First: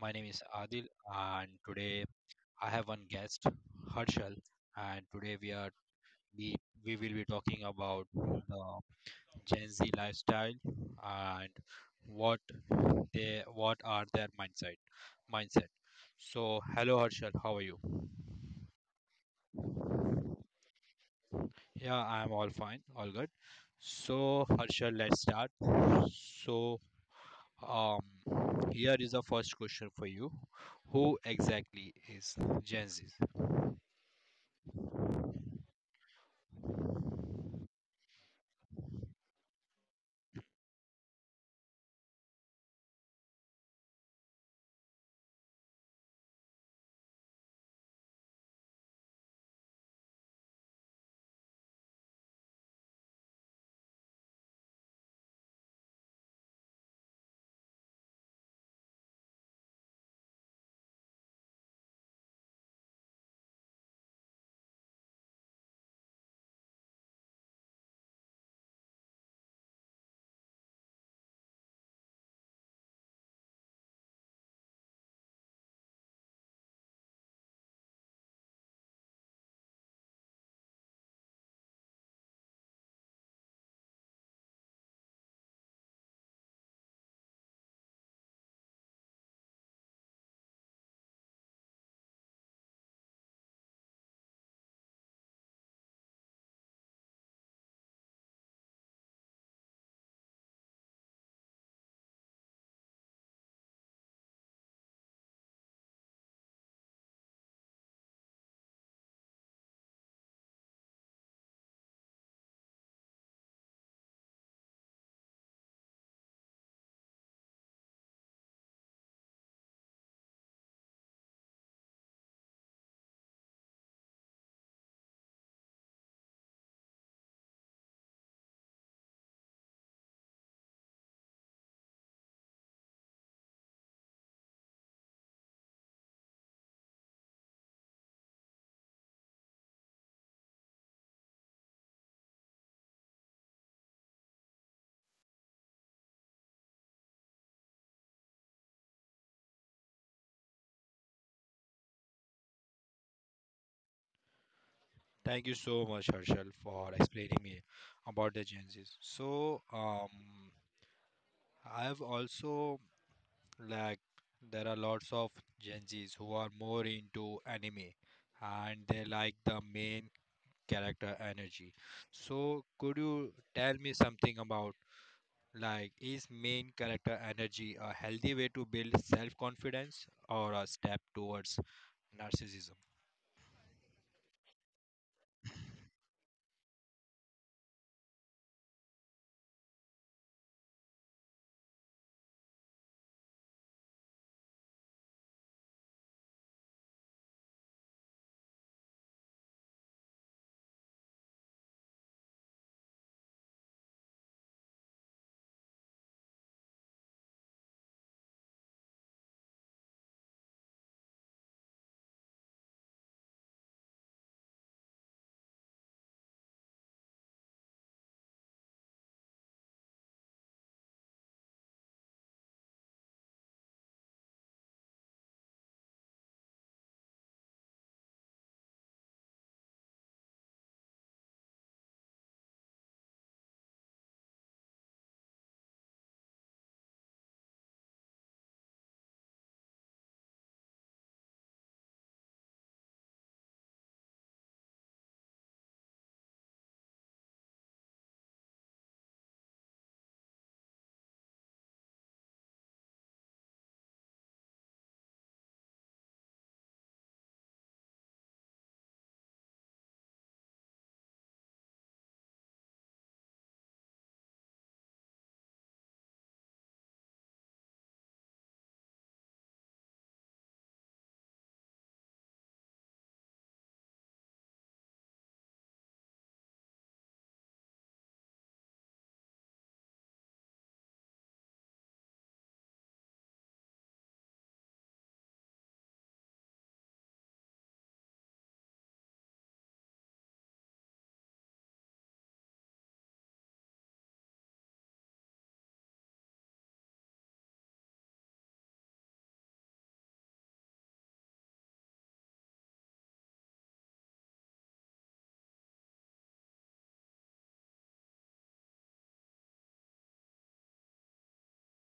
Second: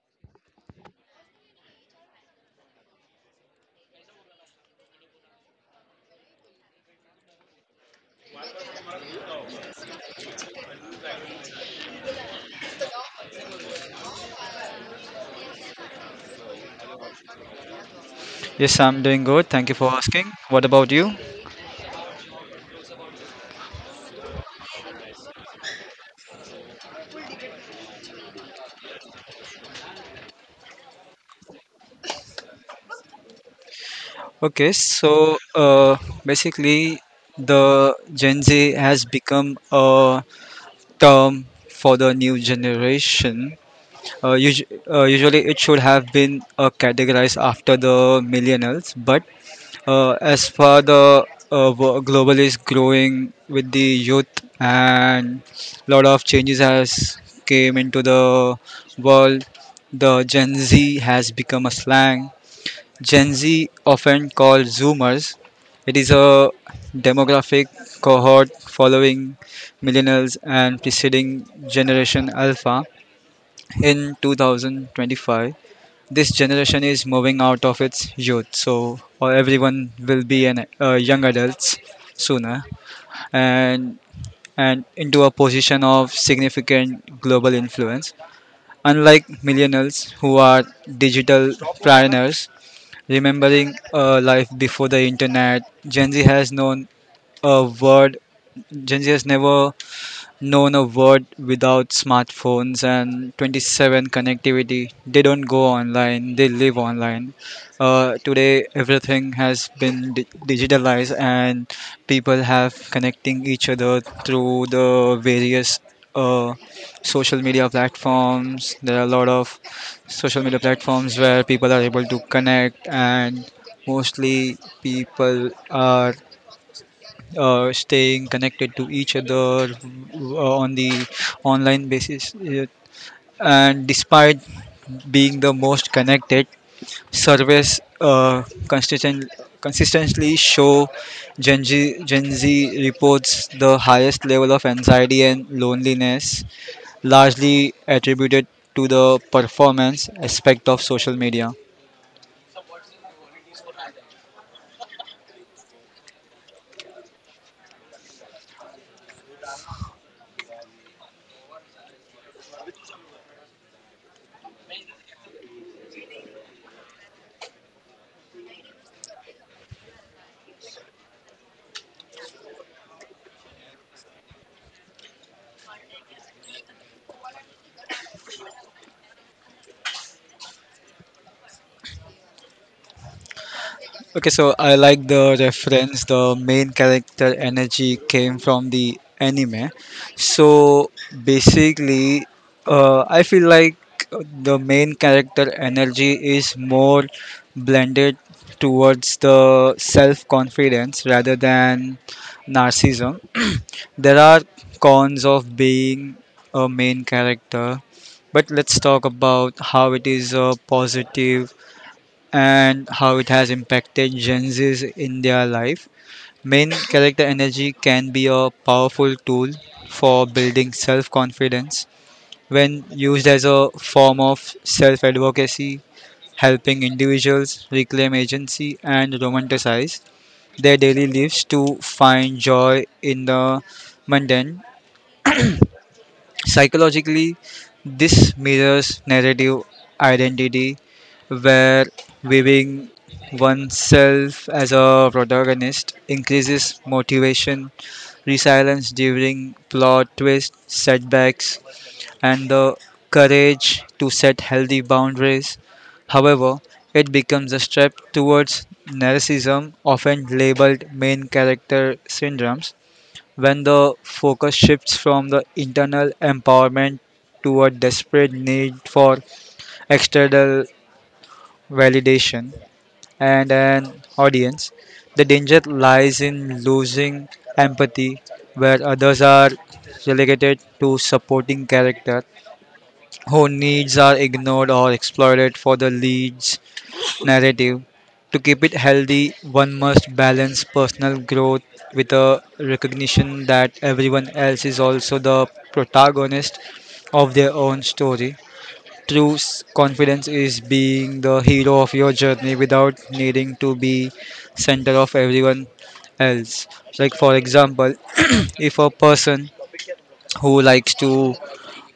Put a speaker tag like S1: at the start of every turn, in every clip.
S1: My name is Adil, and today I have one guest, Harshal, and today we are we, we will be talking about the Gen Z lifestyle and what what are their mindset. So, hello, Harshal, how are you?
S2: Yes, I'm doing good. Thank you for asking. What about you?
S1: Yeah, I am all fine, all good. So, Harshal, let's start. So, Um, Here is the first question for you. Who exactly is Gen Z?
S2: Okay, so basically, the Gen Z has become a term for the new generation. Uh, usu- Usually, it should have been categorized after the millennials, but as far the global is growing with the youth, and lot of changes has came into the world, the Gen Z has become a slang. Gen Z often called Zoomers. It is a demographic cohort following millennials and preceding generation Alpha. In 2025 this generation is moving out of its youth, so or everyone will be an young adults sooner, and and into a position of significant global influence, unlike millennials who are digital pioneers remembering a life before the internet. Gen Z has known a word. Gen Z has never known a world without smartphones and 27 connectivity. They don't go online, they live online. Today, everything has been digitalized, and people have connecting each other through the various uh, social media platforms. There are a lot of social media platforms where people are able to connect, and mostly people are staying connected to each other on the online basis. And despite being the most connected, surveys consistently show Gen Z reports the highest level of anxiety and loneliness, largely attributed to the performance aspect of social media.
S1: Thank you so much, Harshal, for explaining me about the Gen Z. I have also, like, there are lots of Gen Zs who are more into anime and they like the main character energy. So, could you tell me something about, like, is main character energy a healthy way to build self confidence or a step towards narcissism?
S2: Okay, so I like the reference. The main character energy came from the anime. So basically, I feel like the main character energy is more blended towards the self confidence rather than narcissism. There are cons of being a main character, but let's talk about how it is a positive and how it has impacted Gen Z's in their life. Main character energy can be a powerful tool for building self confidence when used as a form of self advocacy, helping individuals reclaim agency and romanticize their daily lives to find joy in the mundane. Psychologically, this mirrors narrative identity, where viewing oneself as a protagonist increases motivation, resilience during plot twists, setbacks, and the courage to set healthy boundaries. However, it becomes a step towards narcissism, often labeled main character syndromes, when the focus shifts from the internal empowerment to a desperate need for external validation and an audience. The danger lies in losing empathy, where others are relegated to supporting character whose needs are ignored or exploited for the lead's narrative. To keep it healthy, one must balance personal growth with a recognition that everyone else is also the protagonist of their own story. True confidence is being the hero of your journey without needing to be center of everyone else. Like for example, if a person who likes to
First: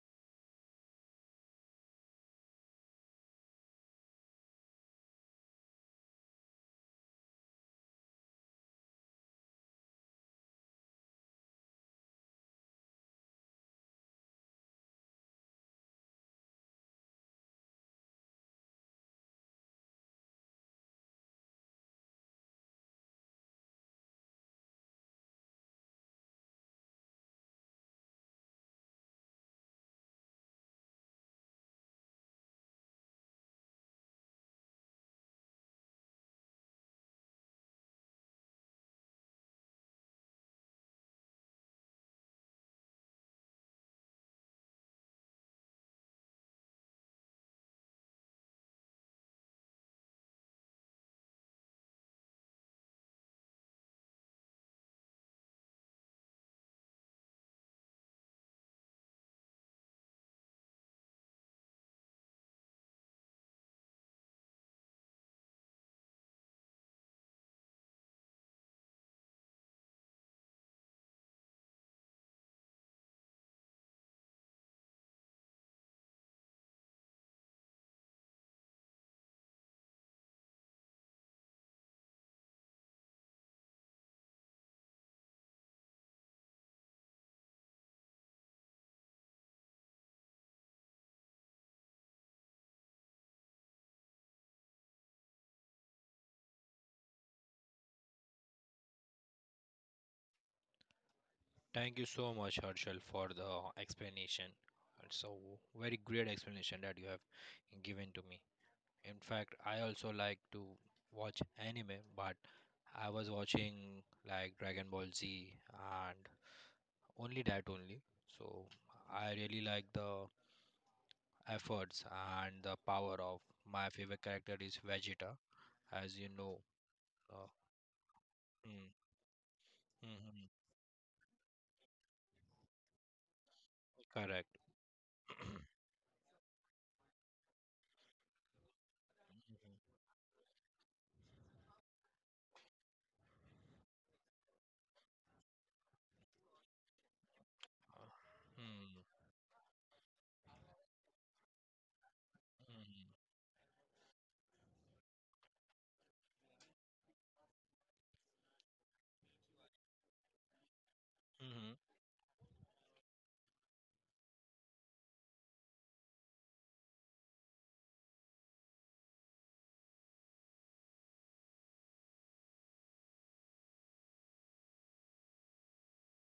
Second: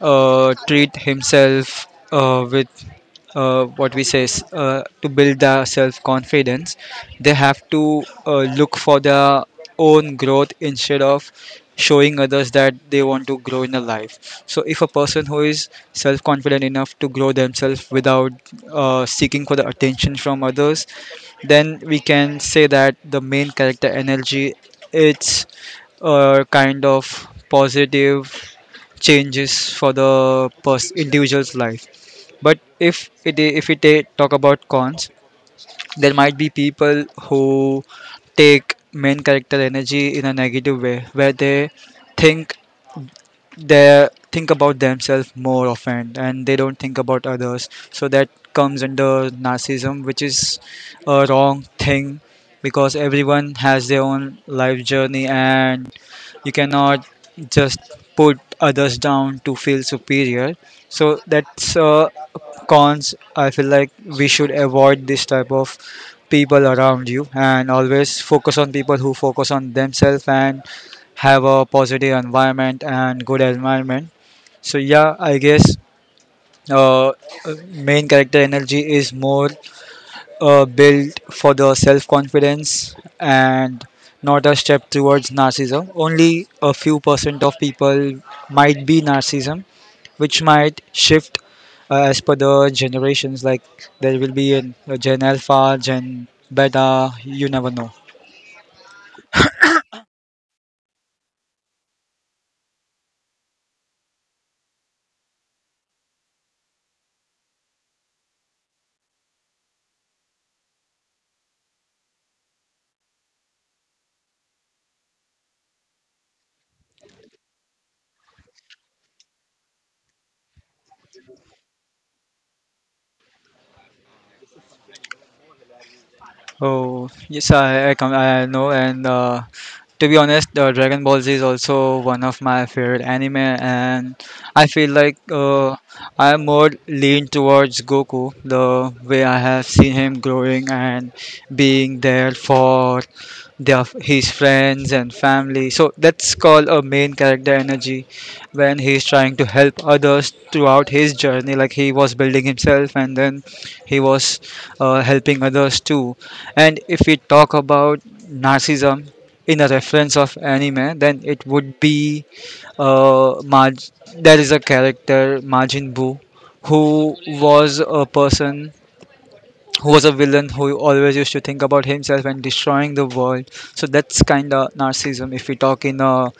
S2: treat himself with what we say to build the self confidence, they have to look for their own growth instead of showing others that they want to grow in a life. So if a person who is self confident enough to grow themselves without seeking for the attention from others, then we can say that the main character energy it's a kind of positive changes for the individual's life. But if we talk about cons, there might be people who take main character energy in a negative way, where think they think about themselves more often and they don't think about others, so that comes under narcissism, which is a wrong thing because everyone has their own life journey and you cannot just put others down to feel superior. So that's cons. I feel like we should avoid this type of people around you and always focus on people who focus on themselves and have a positive environment and good environment. So yeah, I guess uh, uh, main character energy is more built for the self confidence and not a step towards narcissism. Only a few percent of people might be narcissism, which might shift as per the generations. Like there will be a Gen Alpha, Gen Beta. You never know.
S1: Thank you so much, Harshal, for the explanation. And so, very great explanation that you have given to me. In fact, I also like to watch anime, but I was watching like Dragon Ball Z and only that only. So, I really like the efforts and the power of my favorite character is Vegeta as you know.
S2: Oh
S1: Uh,
S2: yes, I know,
S1: mm,
S2: and to be
S1: mhm,
S2: honest, Dragon Ball Z is also one of my favorite anime, and
S1: correct.
S2: I feel like I am more lean towards Goku, the way I have
S1: Mhm,
S2: seen him growing and being there for their his friends and family. So that's called a main character energy
S1: uh,
S2: when
S1: mm,
S2: he's trying to help others throughout his journey. Like he was building himself,
S1: mhm,
S2: and then he was helping others too. And if we talk about narcissism in a reference of anime, then it
S1: mhm.
S2: would be there is a character Majin Buu who was a person, who was a villain who always used to think about himself and destroying the world. So that's kind of narcissism if we talk in a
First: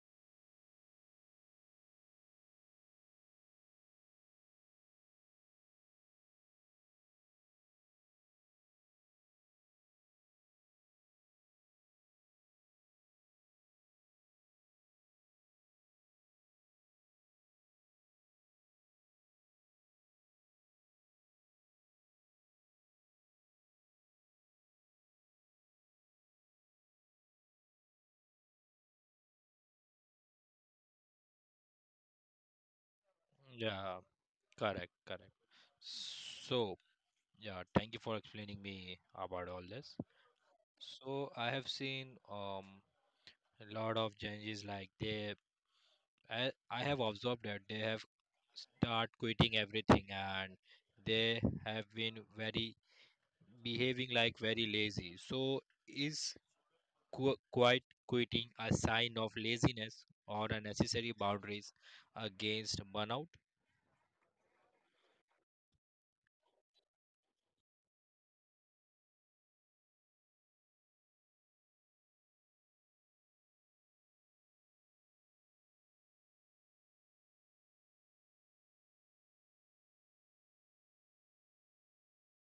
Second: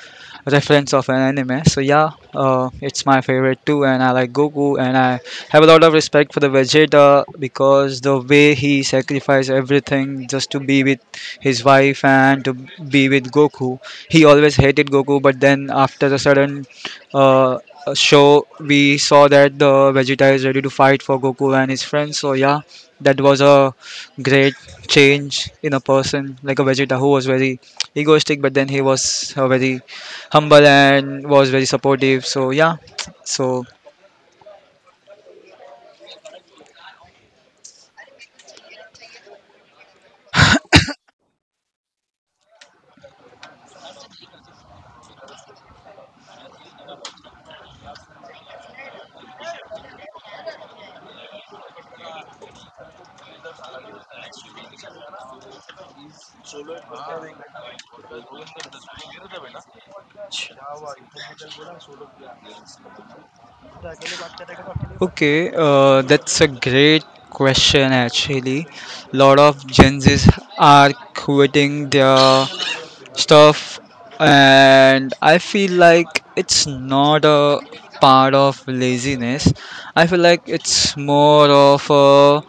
S2: reference of an anime. So yeah, it's my favorite too, and I like Goku, and I have a lot of respect for the Vegeta because the way he sacrificed everything just to be with his wife and to be with Goku. He always hated Goku, but then after a sudden uh, show, we saw that the Vegeta is ready to fight for Goku and his friends. So yeah, that was a great change in a person like a vegeta who was very egoistic, but then he was very humble and was very supportive. So yeah, so
S1: Yeah, correct, correct. So, yeah, thank you for explaining me about all this. So, I have seen a lot of changes like I have observed that they have start quitting everything and they have been very behaving like very lazy. So, is quite quitting a sign of laziness or unnecessary boundaries against burnout?
S2: okay, that's a great question actually. Lot of gen z's are quitting their stuff, and I feel like it's not a part of laziness. I feel like it's more of a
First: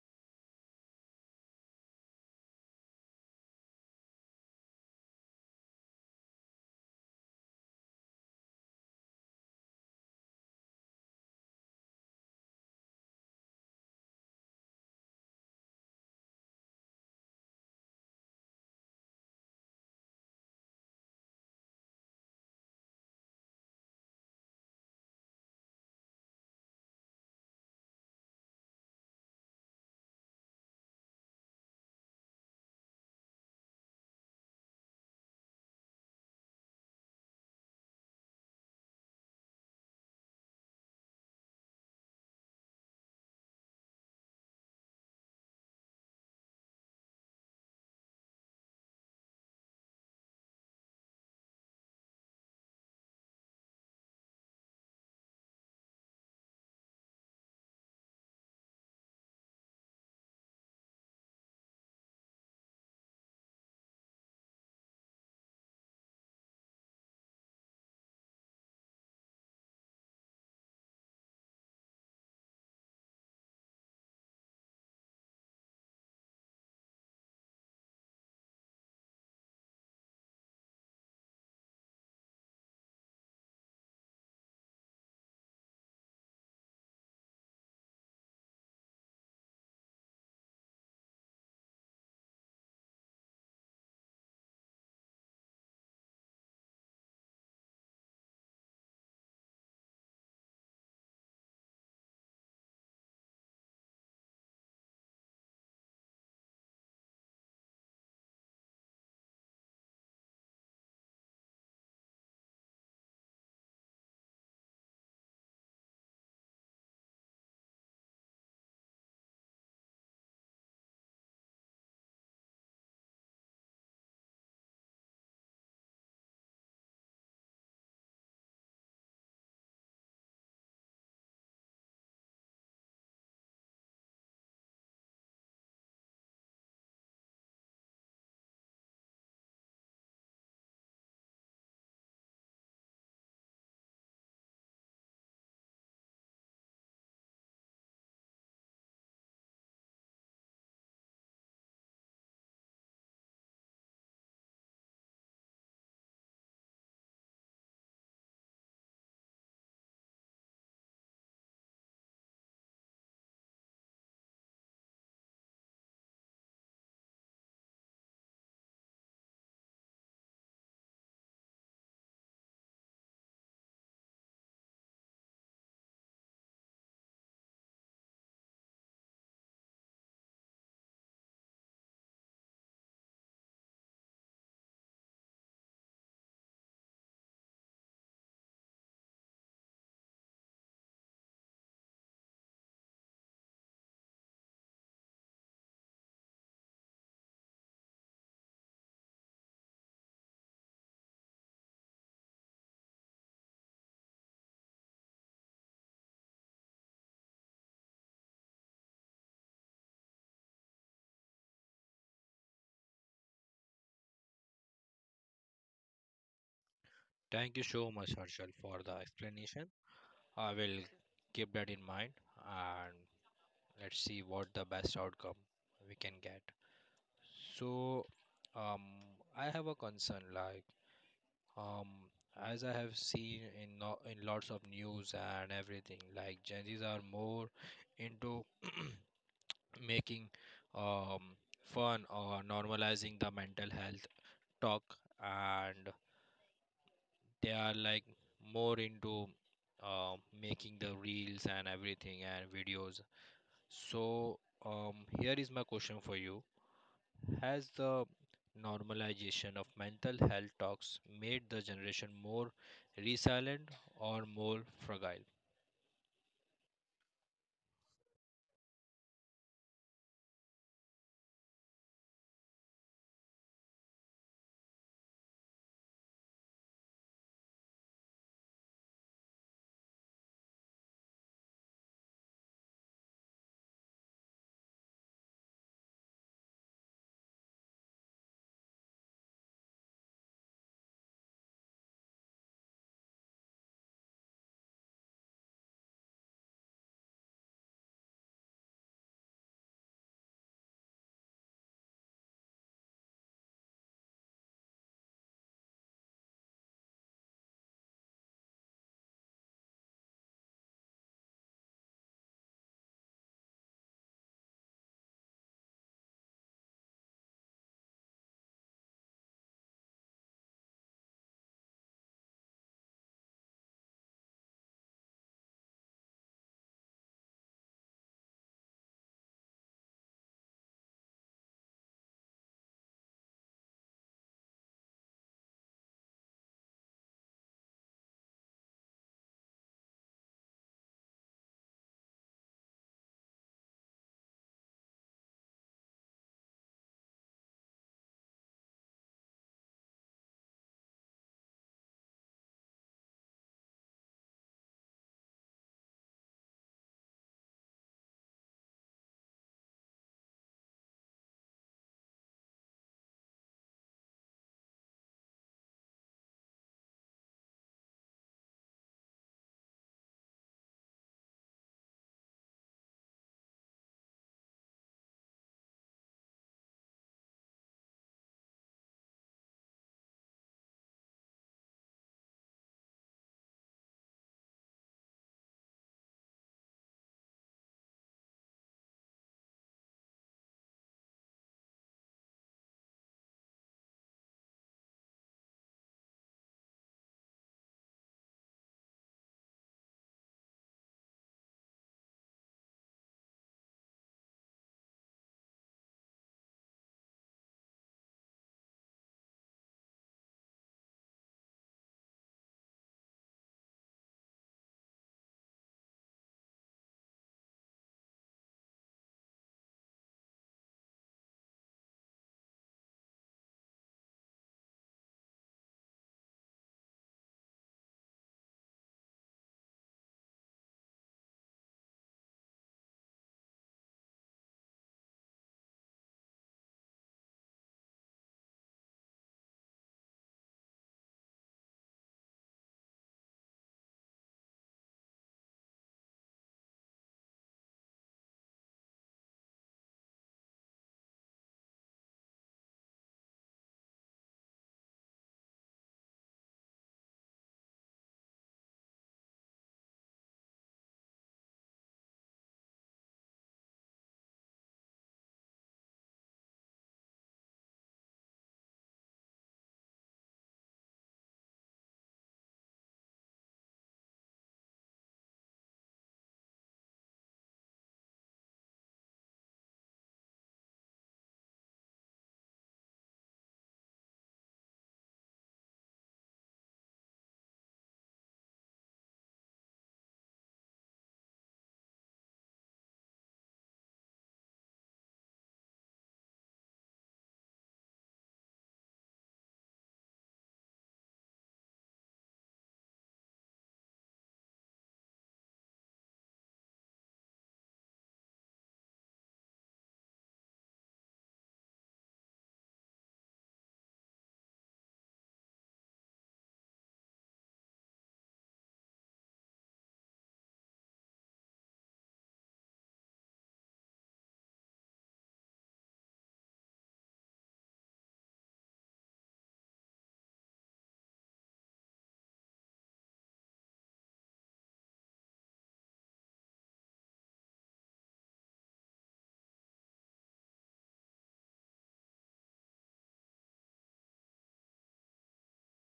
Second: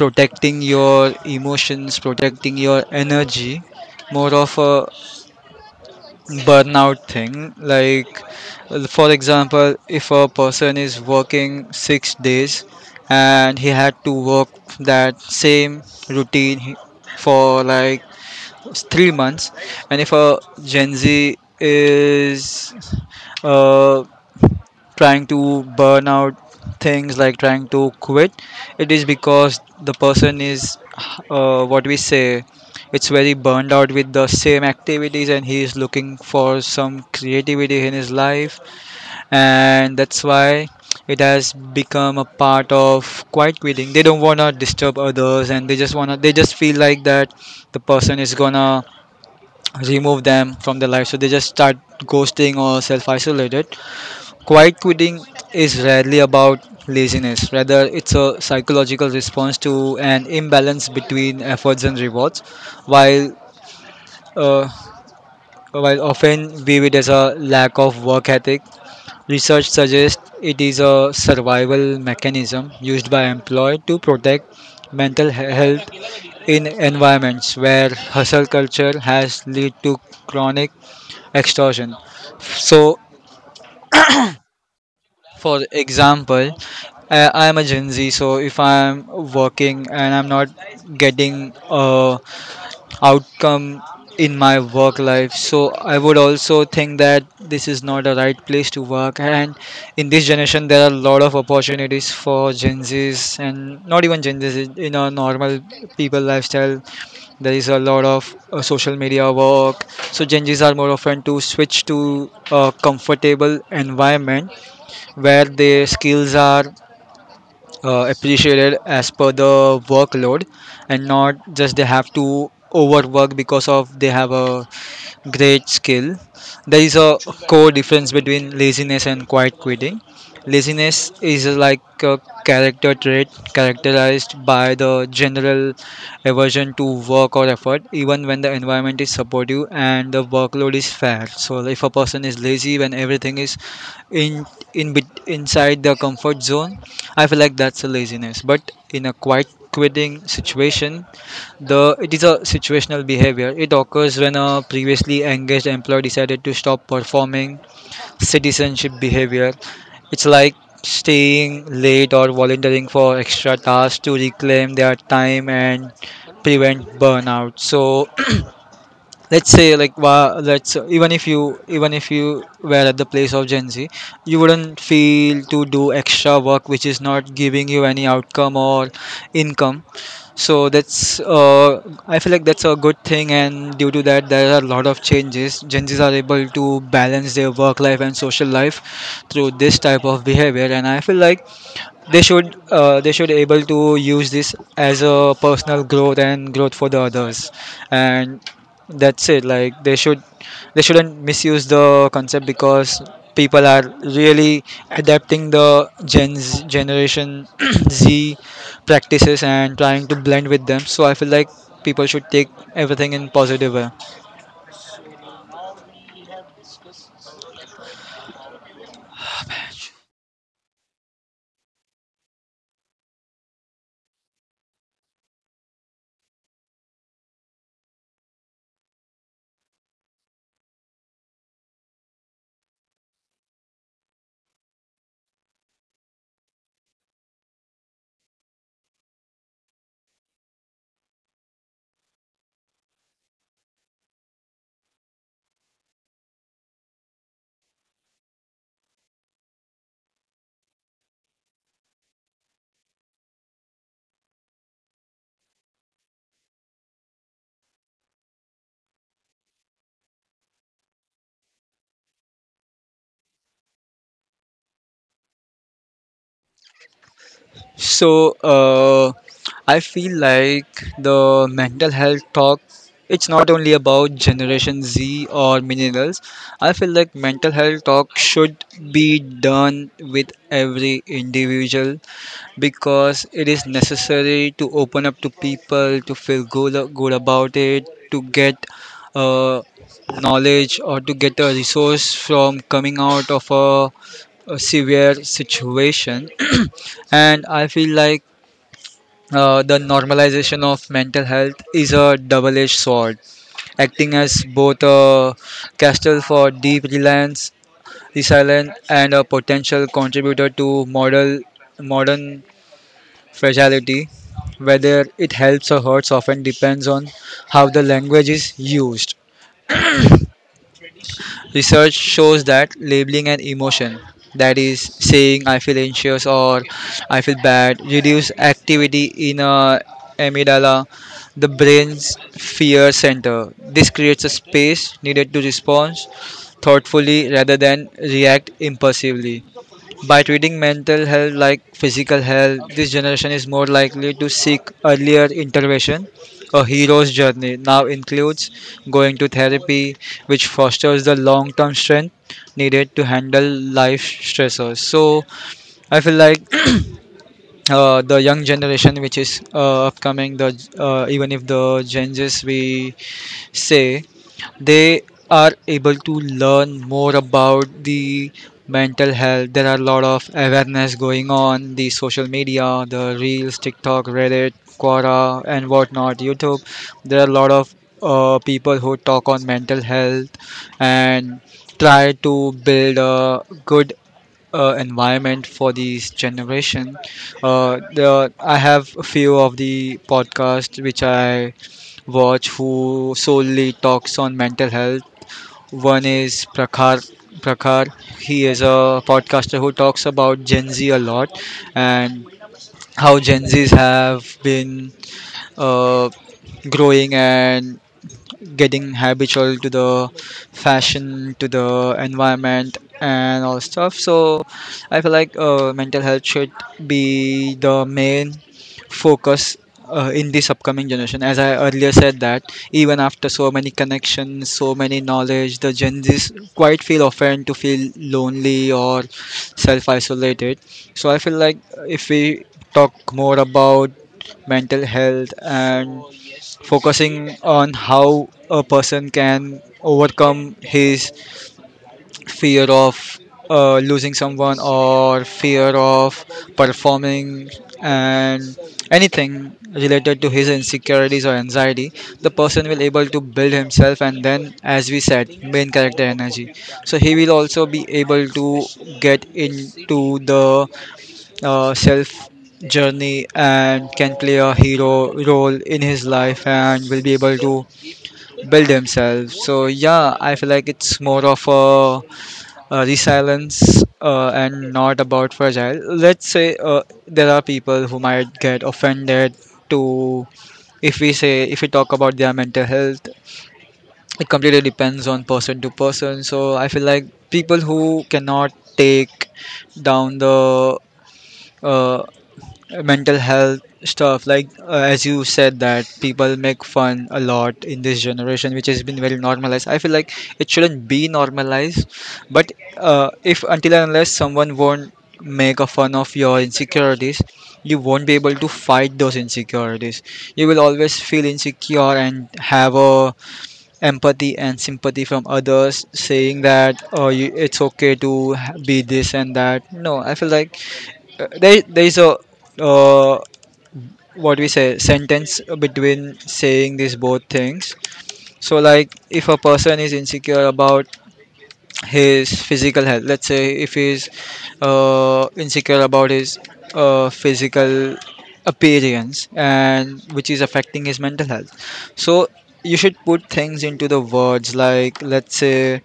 S2: protecting your emotions, protecting your energy, more of a burnout thing. Like, for example, if a person is working 6 days and he had to work that same routine for like 3 months, and if a Gen Z is uh, trying to burn out things like trying to quit, it is because the person is what we say it's very burned out with the same activities and he is looking for some creativity in his life, and that's why it has become a part of quiet quitting. They don't want to disturb others, and they just feel like that the person is gonna remove them from their life, so they just start ghosting or self isolated. Quiet quitting is rarely about laziness, rather, it's a psychological response to an imbalance between efforts and rewards. While, uh, while often viewed as a lack of work ethic, research suggests it is a survival mechanism used by employers to protect mental health in environments where hustle culture has led to chronic exhaustion. So, for example, I'm a Gen Z, so if I'm working and I'm not getting a outcome in my work life, so I would also think that this is not a right place to work. And in this generation, there are a lot of opportunities for Gen Zs, and not even Gen Zs in a normal people lifestyle. There is a lot of social media work, so Gen Zs are more often to switch to a comfortable environment where their skills are appreciated as per the workload, and not just they have to overwork because of they have a great skill. There is a core difference between laziness and quiet quitting. Laziness is like a character trait characterized by the general aversion to work or effort, even when the environment is supportive and the workload is fair. So, if a person is lazy when everything is in in inside the comfort zone, I feel like that's a laziness. But in a quiet quitting situation, the it is a situational behavior. It occurs when a previously engaged employee decided to stop performing citizenship behavior. It's like staying late or volunteering for extra tasks to reclaim their time and prevent burnout. So let's say like let's, even if you were at the place of gen z, you wouldn't feel to do extra work which is not giving you any outcome or income. So that's I feel like that's a good thing, and due to that there are a lot of changes. Gen z's are able to balance their work life and social life through this type of behavior, and I feel like they should able to use this as a personal growth and growth for the others. And that's it. Like they shouldn't misuse the concept because people are really adapting the gen Z, generation z practices and trying to blend with them. So I feel like people should take everything in positive way.
S1: Thank you so much, Harshal, for the explanation. I will keep that in mind and let's see what the best outcome we can get. So, um, I have a concern, like, um, as I have seen in, in lots of news and everything, like Gen Zs are more into making, um, fun or normalizing the mental health talk, and they are like more into uh, making the reels and everything and videos. So um, here is my question for you. Has the normalization of mental health talks made the generation more resilient or more fragile?
S2: So I feel like the mental health talk it's not only about generation Z or millennials. I feel like mental health talk should be done with every individual because it is necessary to open up to people to feel good about it to get uh, knowledge or to get a resource from coming out of a severe situation. And I feel like the normalization of mental health is a double edged sword, acting as both a castle for deep reliance, resilience, and a potential contributor to modern fragility. Whether it helps or hurts often depends on how the language is used. Research shows that labeling an emotion, that is, saying I feel anxious or I feel bad, reduce activity in a amygdala, the brain's fear center. This creates a space needed to respond thoughtfully rather than react impulsively. By treating mental health like physical health, this generation is more likely to seek earlier intervention. A hero's journey now includes going to therapy, which fosters the long term strength needed to handle life stressors. So, I feel like the young generation, which is upcoming, the even if the Gen Zs, we say they are able to learn more about the mental health. There are a lot of awareness going on the social media, the reels, tiktok, reddit, quora and whatnot, youtube. There are a lot of people who talk on mental health and try to build a good environment for this generation. I have a few of the podcasts which I watch who solely talks on mental health. One is Prakhar. Prakhar, he is a podcaster who talks about Gen Z a lot and how Gen Zs have been uh, growing and getting habitual to the fashion, to the environment, and all stuff. So I feel like mental health should be the main focus in this upcoming generation. As I earlier said that even after so many connections, so many knowledge, the Gen Zs quite feel often to feel lonely or self-isolated. So I feel like if we talk more about mental health and focusing on how a person can overcome his fear of losing someone or fear of performing and anything related to his insecurities or anxiety, the person will able to build himself, and then as we said main character energy, so he will also be able to get into the self journey and can play a hero role in his life and will be able to build himself. So yeah, I feel like it's more of a resilience and not about fragile. Let's say there are people who might get offended to if we say if we talk about their mental health. It completely depends on person to person. So I feel like people who cannot take down the uh, mental health stuff, like as you said that people make fun a lot in this generation, which has been very normalized. I feel like it shouldn't be normalized, but if until and unless someone won't make a fun of your insecurities, you won't be able to fight those insecurities. You will always feel insecure and have a empathy and sympathy from others saying that, oh you, it's be this and that. No, I feel like there is a uh, what we say sentence between saying these both things. So like if a person is insecure about his physical health, let's say if he's insecure about his physical appearance, and which is affecting his mental health, so you should put things into the words, like let's say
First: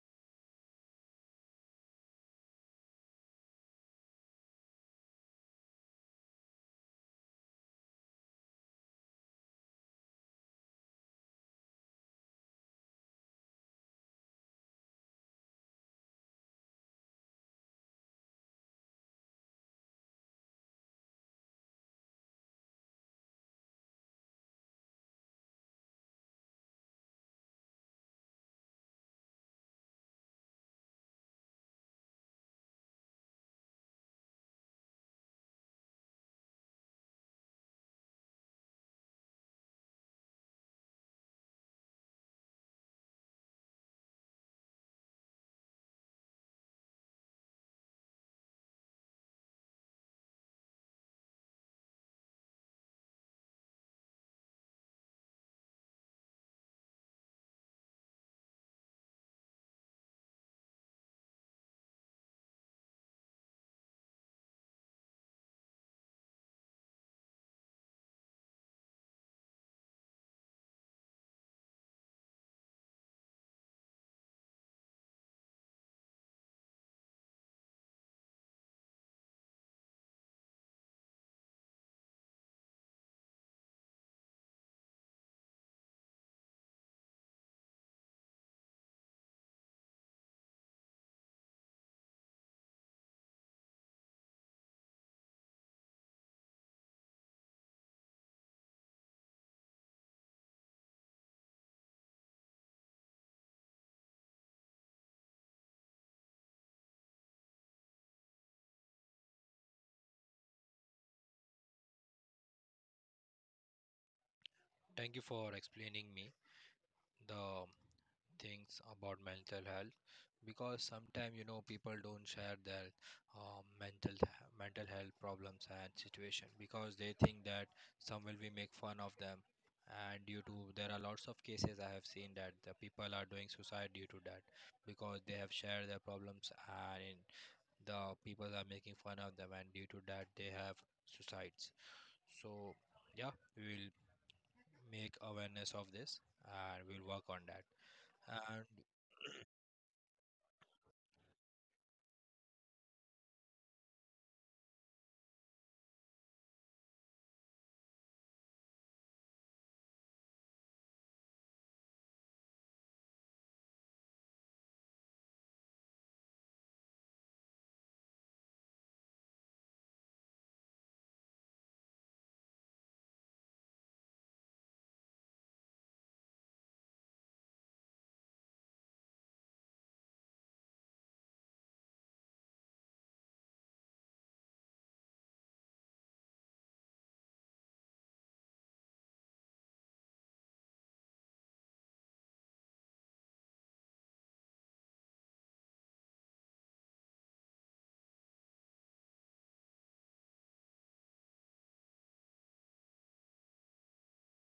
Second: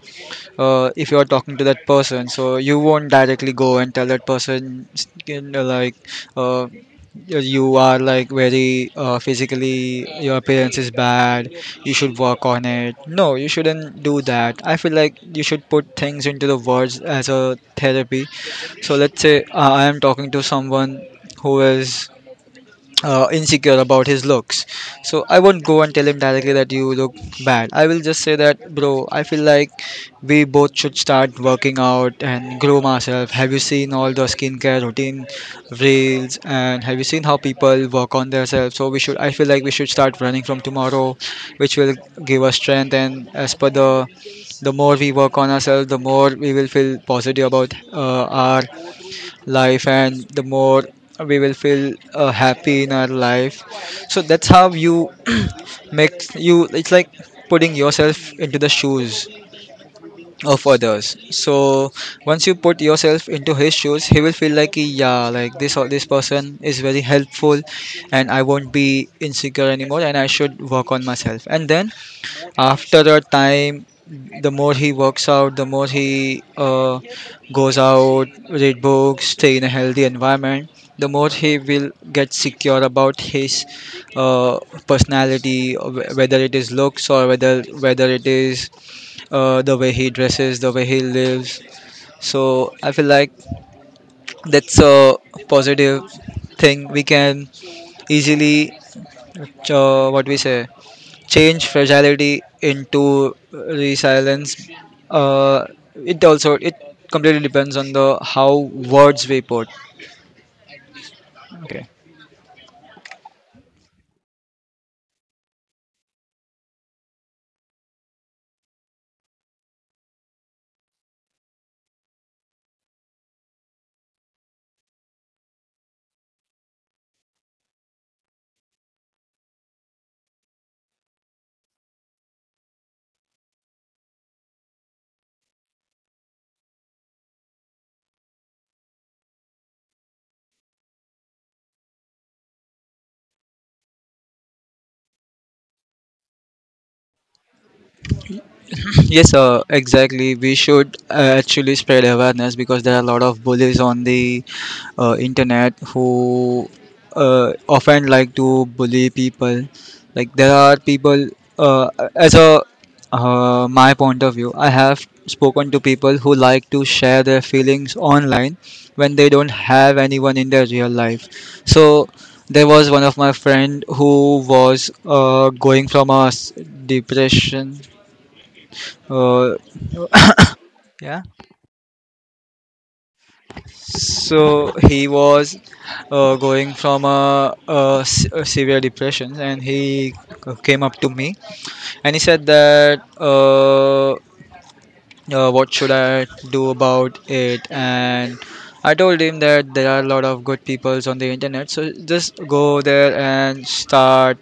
S2: if you're talking to that person, so you won't directly go and tell that person uh, you are like very physically your appearance is bad, you should work on it. No, you shouldn't do that. I feel like you should put things into the words as a therapy. So let's say I am talking to someone who is insecure about his looks. So I won't go and tell him directly that you look bad. I will just say that, bro, I feel like we both should start working out and groom ourselves. Have you seen all the skincare routine reels, and have you seen how people work on themselves? So we should, I feel like we should start running from tomorrow, which will give us strength. And as per the more we work on ourselves, the more we will feel positive about our life, and the more we will feel happy in our life. So that's how you make you, it's like putting yourself into the shoes of others. So once you put yourself into his shoes, he will feel like, yeah, like this or this person is very helpful, and I won't be insecure anymore, and I should work on myself, and then after a time, the more he works out, the more he goes out, read books, stay in a healthy environment, the more he will get secure about his uh, personality, whether it is looks or whether it is the way he dresses, the way he lives. So I feel like that's a positive thing. We can easily what we say change fragility into resilience. Uh, it completely depends on the how words we put. Okay.
S1: Thank you for explaining me the things about mental health, because sometimes you know people don't share their mental health problems and situation because they think that some will be make fun of them. And due to, there are lots of cases I have seen that the people are doing suicide due to that, because they have shared their problems and the people are making fun of them, and due to that they have suicides. So yeah, we will make awareness of this and we'll work on that. And
S2: Yes, exactly. We should actually spread awareness because there are a lot of bullies on the internet who often like to bully people. Like there are people, uh, as a my point of view, I have spoken to people who like to share their feelings online when they don't have anyone in their real life. So there was one of my friend who was going from a s- depression. uh, Oh, yeah. So he was going from a severe depression, and he came up to me, and he said that what should I do about it? And I told him that there are a lot of good peoples on the internet, so just go there and start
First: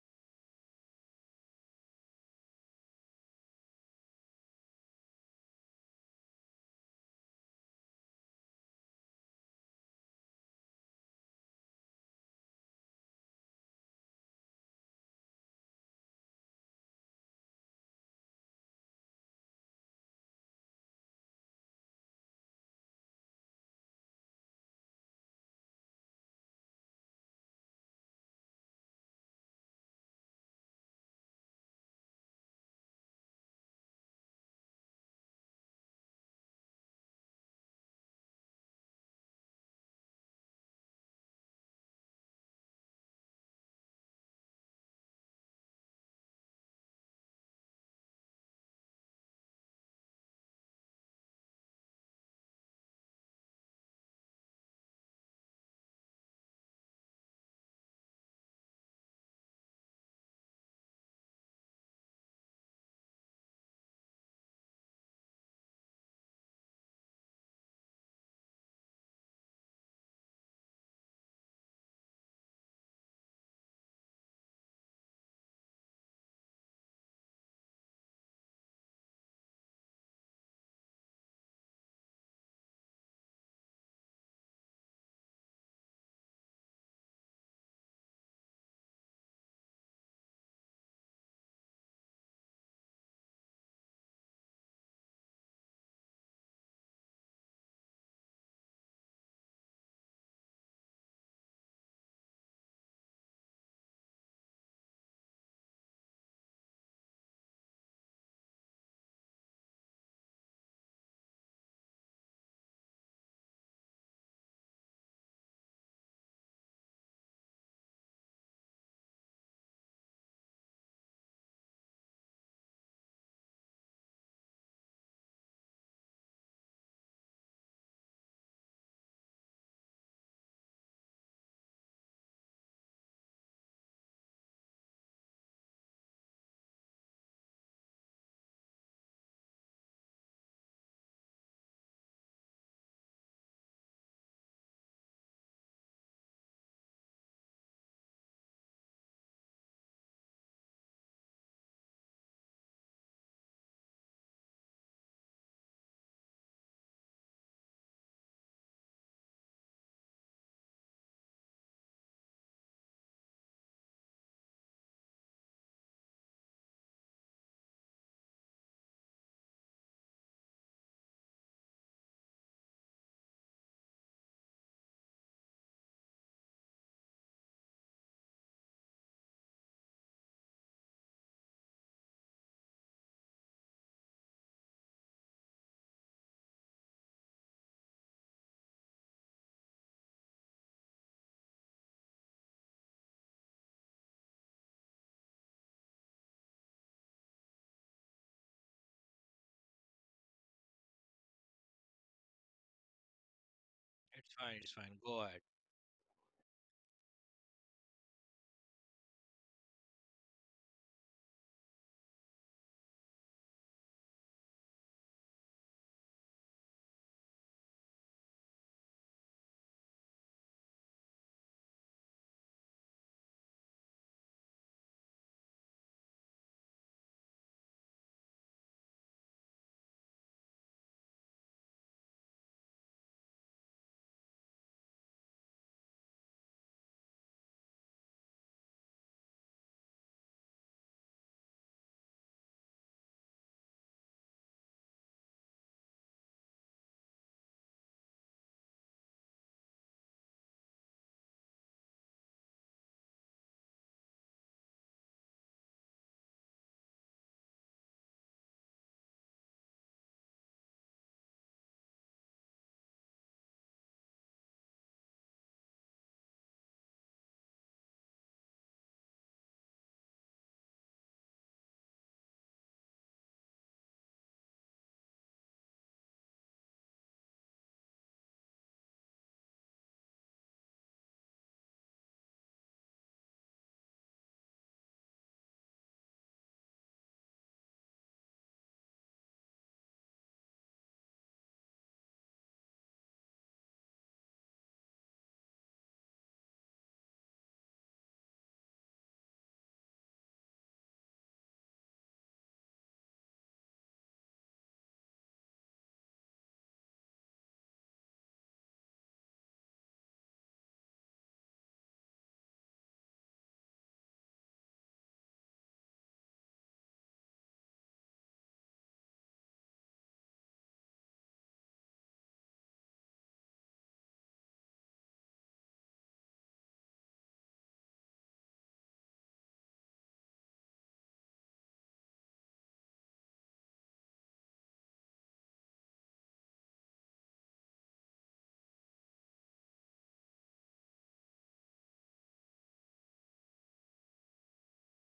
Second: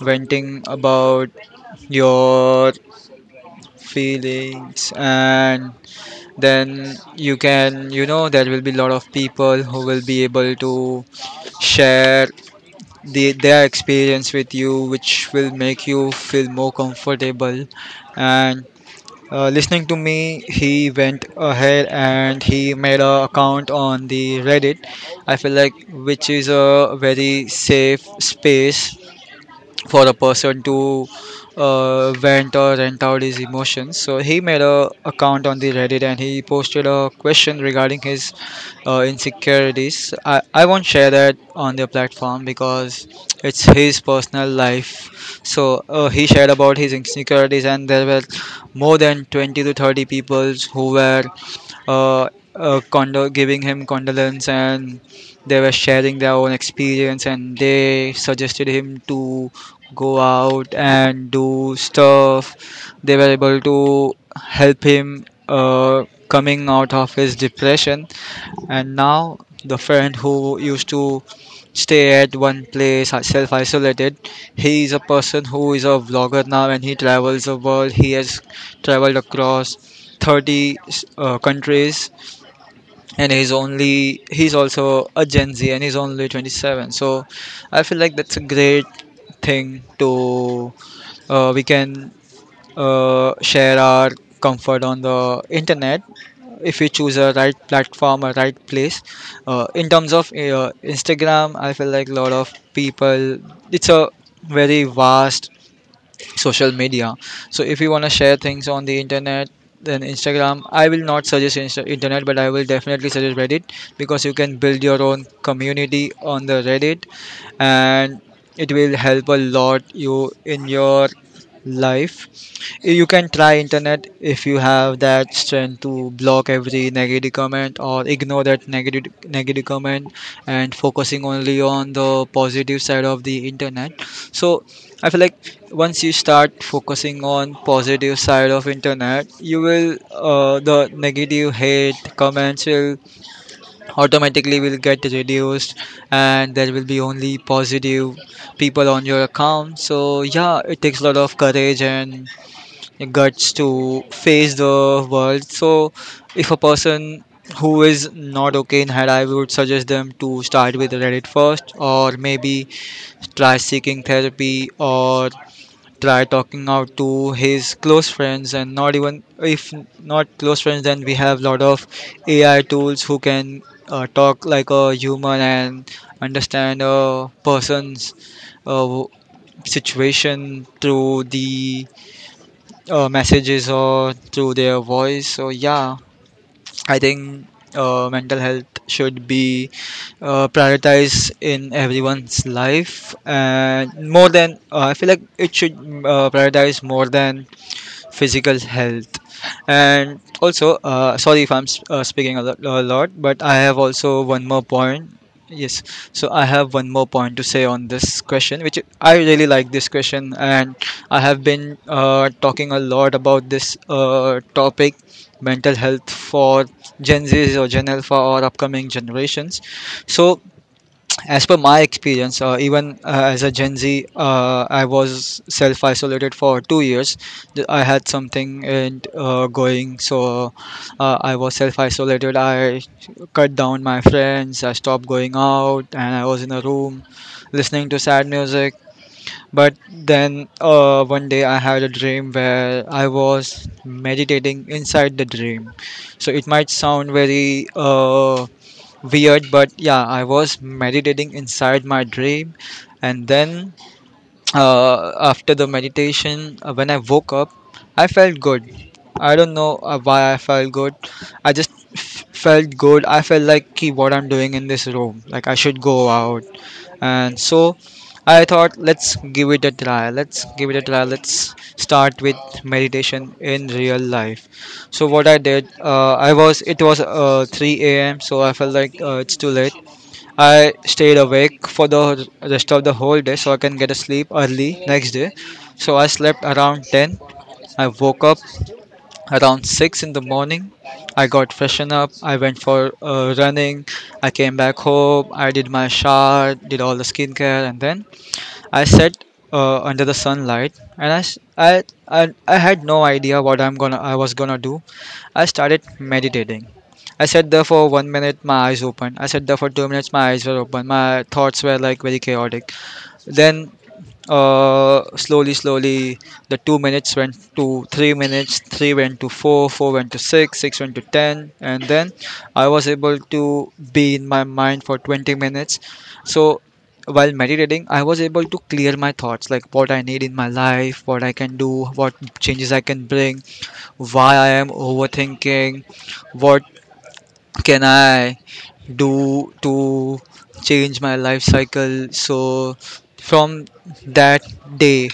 S2: venting about your feelings, and then you can, you know, there will be a lot of people who will be able to share their experience with you, which will make you feel more comfortable. And listening to me, he went ahead and he made a account on the reddit, I feel like, which is a very safe space for a person to vent or rent out his emotions. So he made a account on the Reddit and he posted a question regarding his insecurities. I won't share that on the platform because it's his personal life. So he shared about his insecurities, and there were more than 20 to 30 people who were uh, giving him condolence, and they were sharing their own experience, and they suggested him to go out and do stuff. They were able to help him coming out of his depression. And now the friend who used to stay at one place self isolated, he is a person who is a vlogger now, and he travels the world. He has traveled across 30 countries, and he's also a gen z, and he's only 27. So I feel like that's a great thing to we can share our comfort on the internet if we choose a right platform, a right place. In terms of instagram, I feel like a lot of people, it's a very vast social media. So if you want to share things on the internet, then instagram I will not suggest Insta- internet, but I will definitely suggest reddit, because you can build your own community on the reddit, and it will help a lot you in your life. You can try internet if you have that strength to block every negative comment or ignore that negative comment, and focusing only on the positive side of the internet. So I feel like once you start focusing on positive side of internet, you will the negative hate comments will automatically will get reduced, and there will be only positive people on your account. So yeah, it takes a lot of courage and guts to face the world. So if a person who is not okay in head, I would suggest them to start with Reddit first, or maybe try seeking therapy or try talking out to his close friends and not even if not close friends then we have lot of ai tools who can talk like a human and understand a person's uh, situation through the messages or through their voice. So yeah, I think mental health should be prioritized in everyone's life, and more than I feel like it should prioritize more than physical health. And also sorry if I'm speaking a lot but I have also
S1: it's
S2: one
S1: fine,
S2: more
S1: it's fine.
S2: point.
S1: Go ahead.
S2: Yes, so I have one more point to say on this question which I really like this question, and I have been talking a lot about this topic, mental health for gen z's or gen alpha or upcoming generations. So as per my experience even as a gen z, I was self isolated for 2 years. I had something and going. So I was self isolated, I cut down my friends, I stopped going out, and I was in a room listening to sad music. But then one day I had a dream where I was meditating inside the dream. So it might sound very uh, weird, but yeah, I was meditating inside my dream, and then after the meditation, when I woke up, I felt good. I don't know why I felt good. I just felt good. I felt like, "Ki, what I'm doing in this room, like I should go out." And so I thought, let's give it a try. Let's give it a try. Let's start with meditation in real life. So what I did, I was it was 3 a.m. So I felt like it's too late. I stayed awake for the rest of the whole day so I can get a sleep early next day. So I slept around 10. I woke up around 6 in the morning. I got freshened up. I went for running. I came back home. I did my shower, did all the skincare, and then I sat under the sunlight, and I had no idea what I'm gonna I was gonna do. I started meditating. I sat there for one minute, my eyes open. I sat there for 2 minutes, my eyes were open. My thoughts were like very chaotic. Then slowly, slowly, the 2 minutes went to 3 minutes, three went to four, four went to six, six went to ten, and then I was able to be in my mind for 20 minutes. So while meditating, I was able to clear my thoughts like what I need in my life, what I can do, what changes I can bring, why I am overthinking, what can I do to change my life cycle? So from that day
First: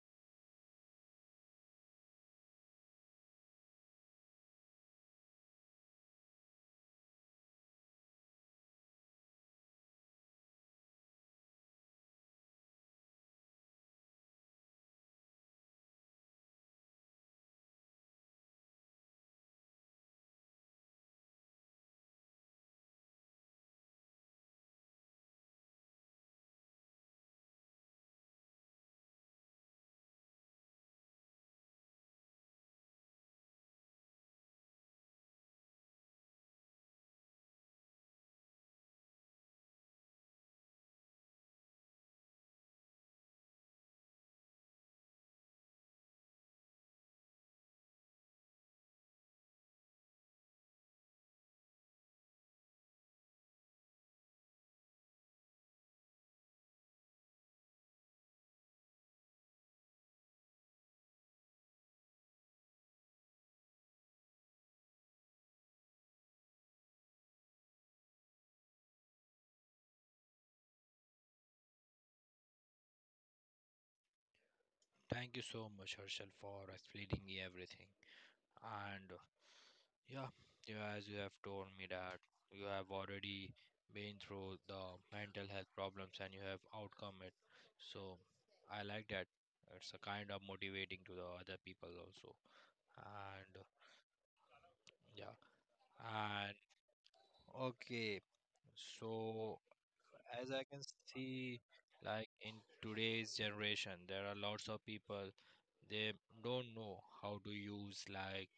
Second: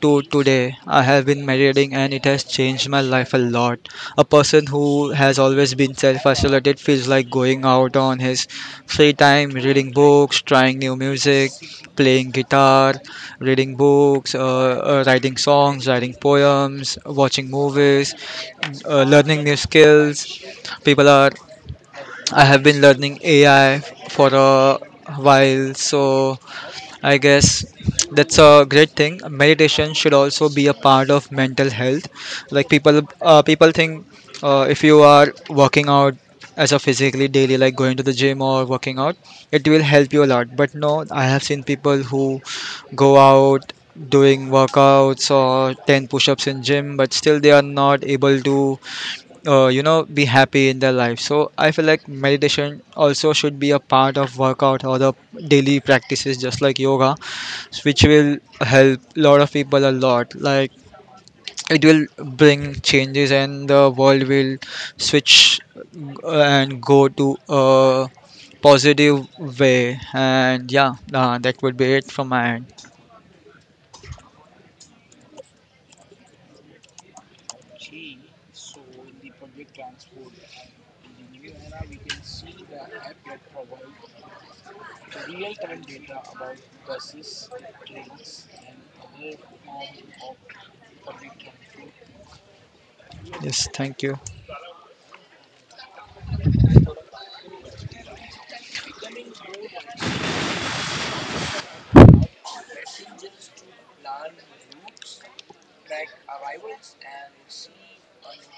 S2: to today, I have been meditating and it has changed my life a lot. A person who has always been self-isolated feels like going out on his free time, reading books, trying new music, playing guitar, reading books, writing songs, writing poems, watching movies, learning new skills. People are I have been learning AI for a while, so I guess that's a great thing. Meditation should also be a part of mental health. Like people think if you are working out as a physically daily, like going to the gym or working out, it will help you a lot. But no, I have seen people who go out doing workouts or 10 push-ups in gym but still they are not able to be happy in their life. So I feel like meditation also should be a part of workout or the daily practices just like yoga, which will help a lot of people a lot. Like it will bring changes and the world will switch and go to a positive way. And yeah, that would be it from my end.
S1: Thank you so much, Herschel, for explaining me everything. And uh, yeah, yeah, as you have told me that you have already been through the mental health problems and you have outcome it. So I like that. It's a kind of motivating to the other people also. And
S2: Yes, thank you.
S1: yeah, and okay. So as I can see, like in today's generation, there are lots of people, they don't know how to use, like,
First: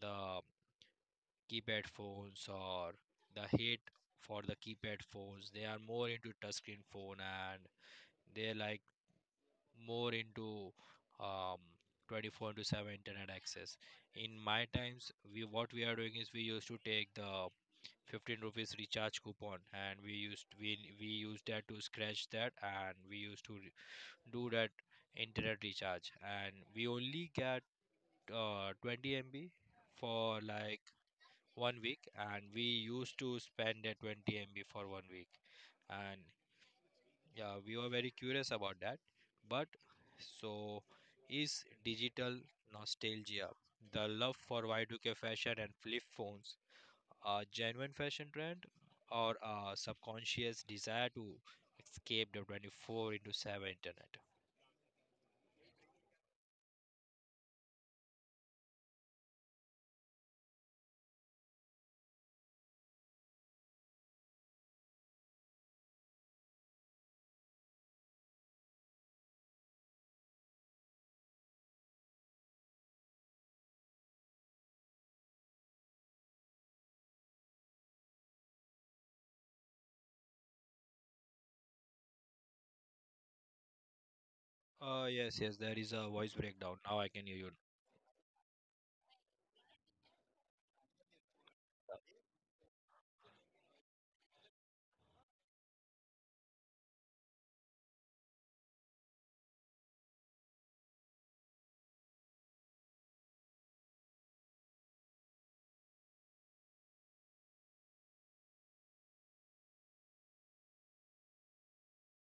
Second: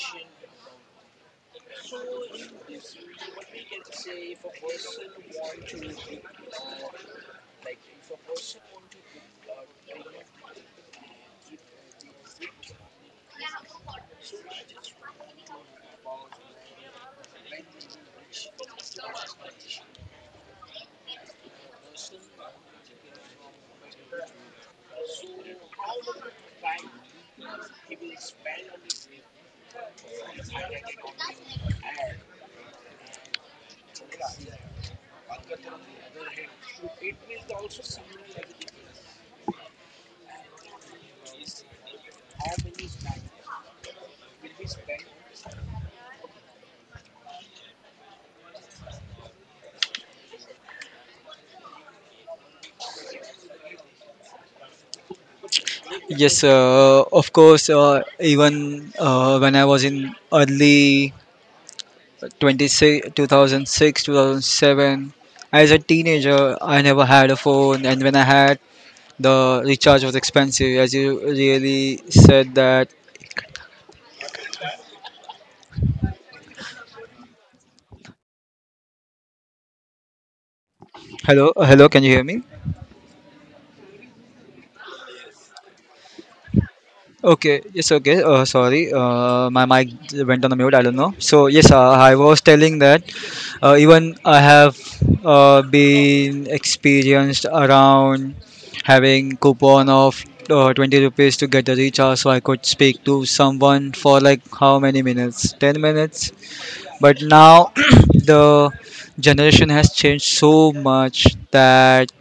S1: the keypad phones or the hate for the keypad phones. They are more into touchscreen phone, and they're like more into um 24/7 internet access. In my times, we what we are doing is we used to take the 15 rupees recharge coupon and we used that to scratch that and we used to do that internet recharge, and we only get 20 MB for like 1 week, and we used to spend that 20 MB for 1 week. And yeah, we were very curious about that. But so, is digital nostalgia, the love for Y2K fashion and flip phones, a genuine fashion trend or a subconscious desire to escape the 24/7 internet?
S2: Yes, of course. Even when I was in early 26, 2006, 2007. As a teenager, I never had a phone, and when I had, the recharge was expensive, as you really said that. Hello, can you hear me?
S1: Yes, yes, there is a voice breakdown. Now I can hear you.
S2: Okay, yes, okay. Sorry, my mic went on the mute. I don't know. So yes, I was telling that even I have been experienced around having coupon of 20 rupees to get the recharge, so I could speak to someone for like how many minutes? 10 minutes. But now the generation has changed so much that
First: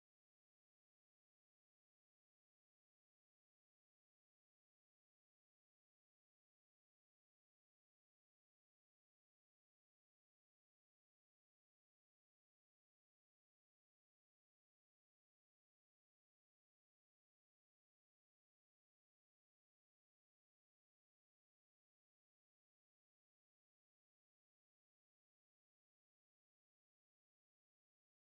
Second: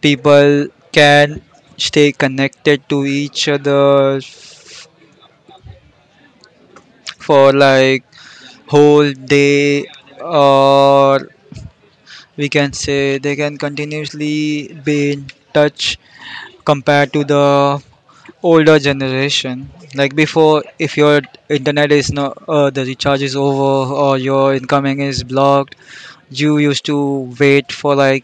S2: people can stay connected to each other for like whole day, or we can say they can continuously be in touch compared to the older generation. Like before, if your internet is not the recharge is over or your incoming is blocked, you used to wait for like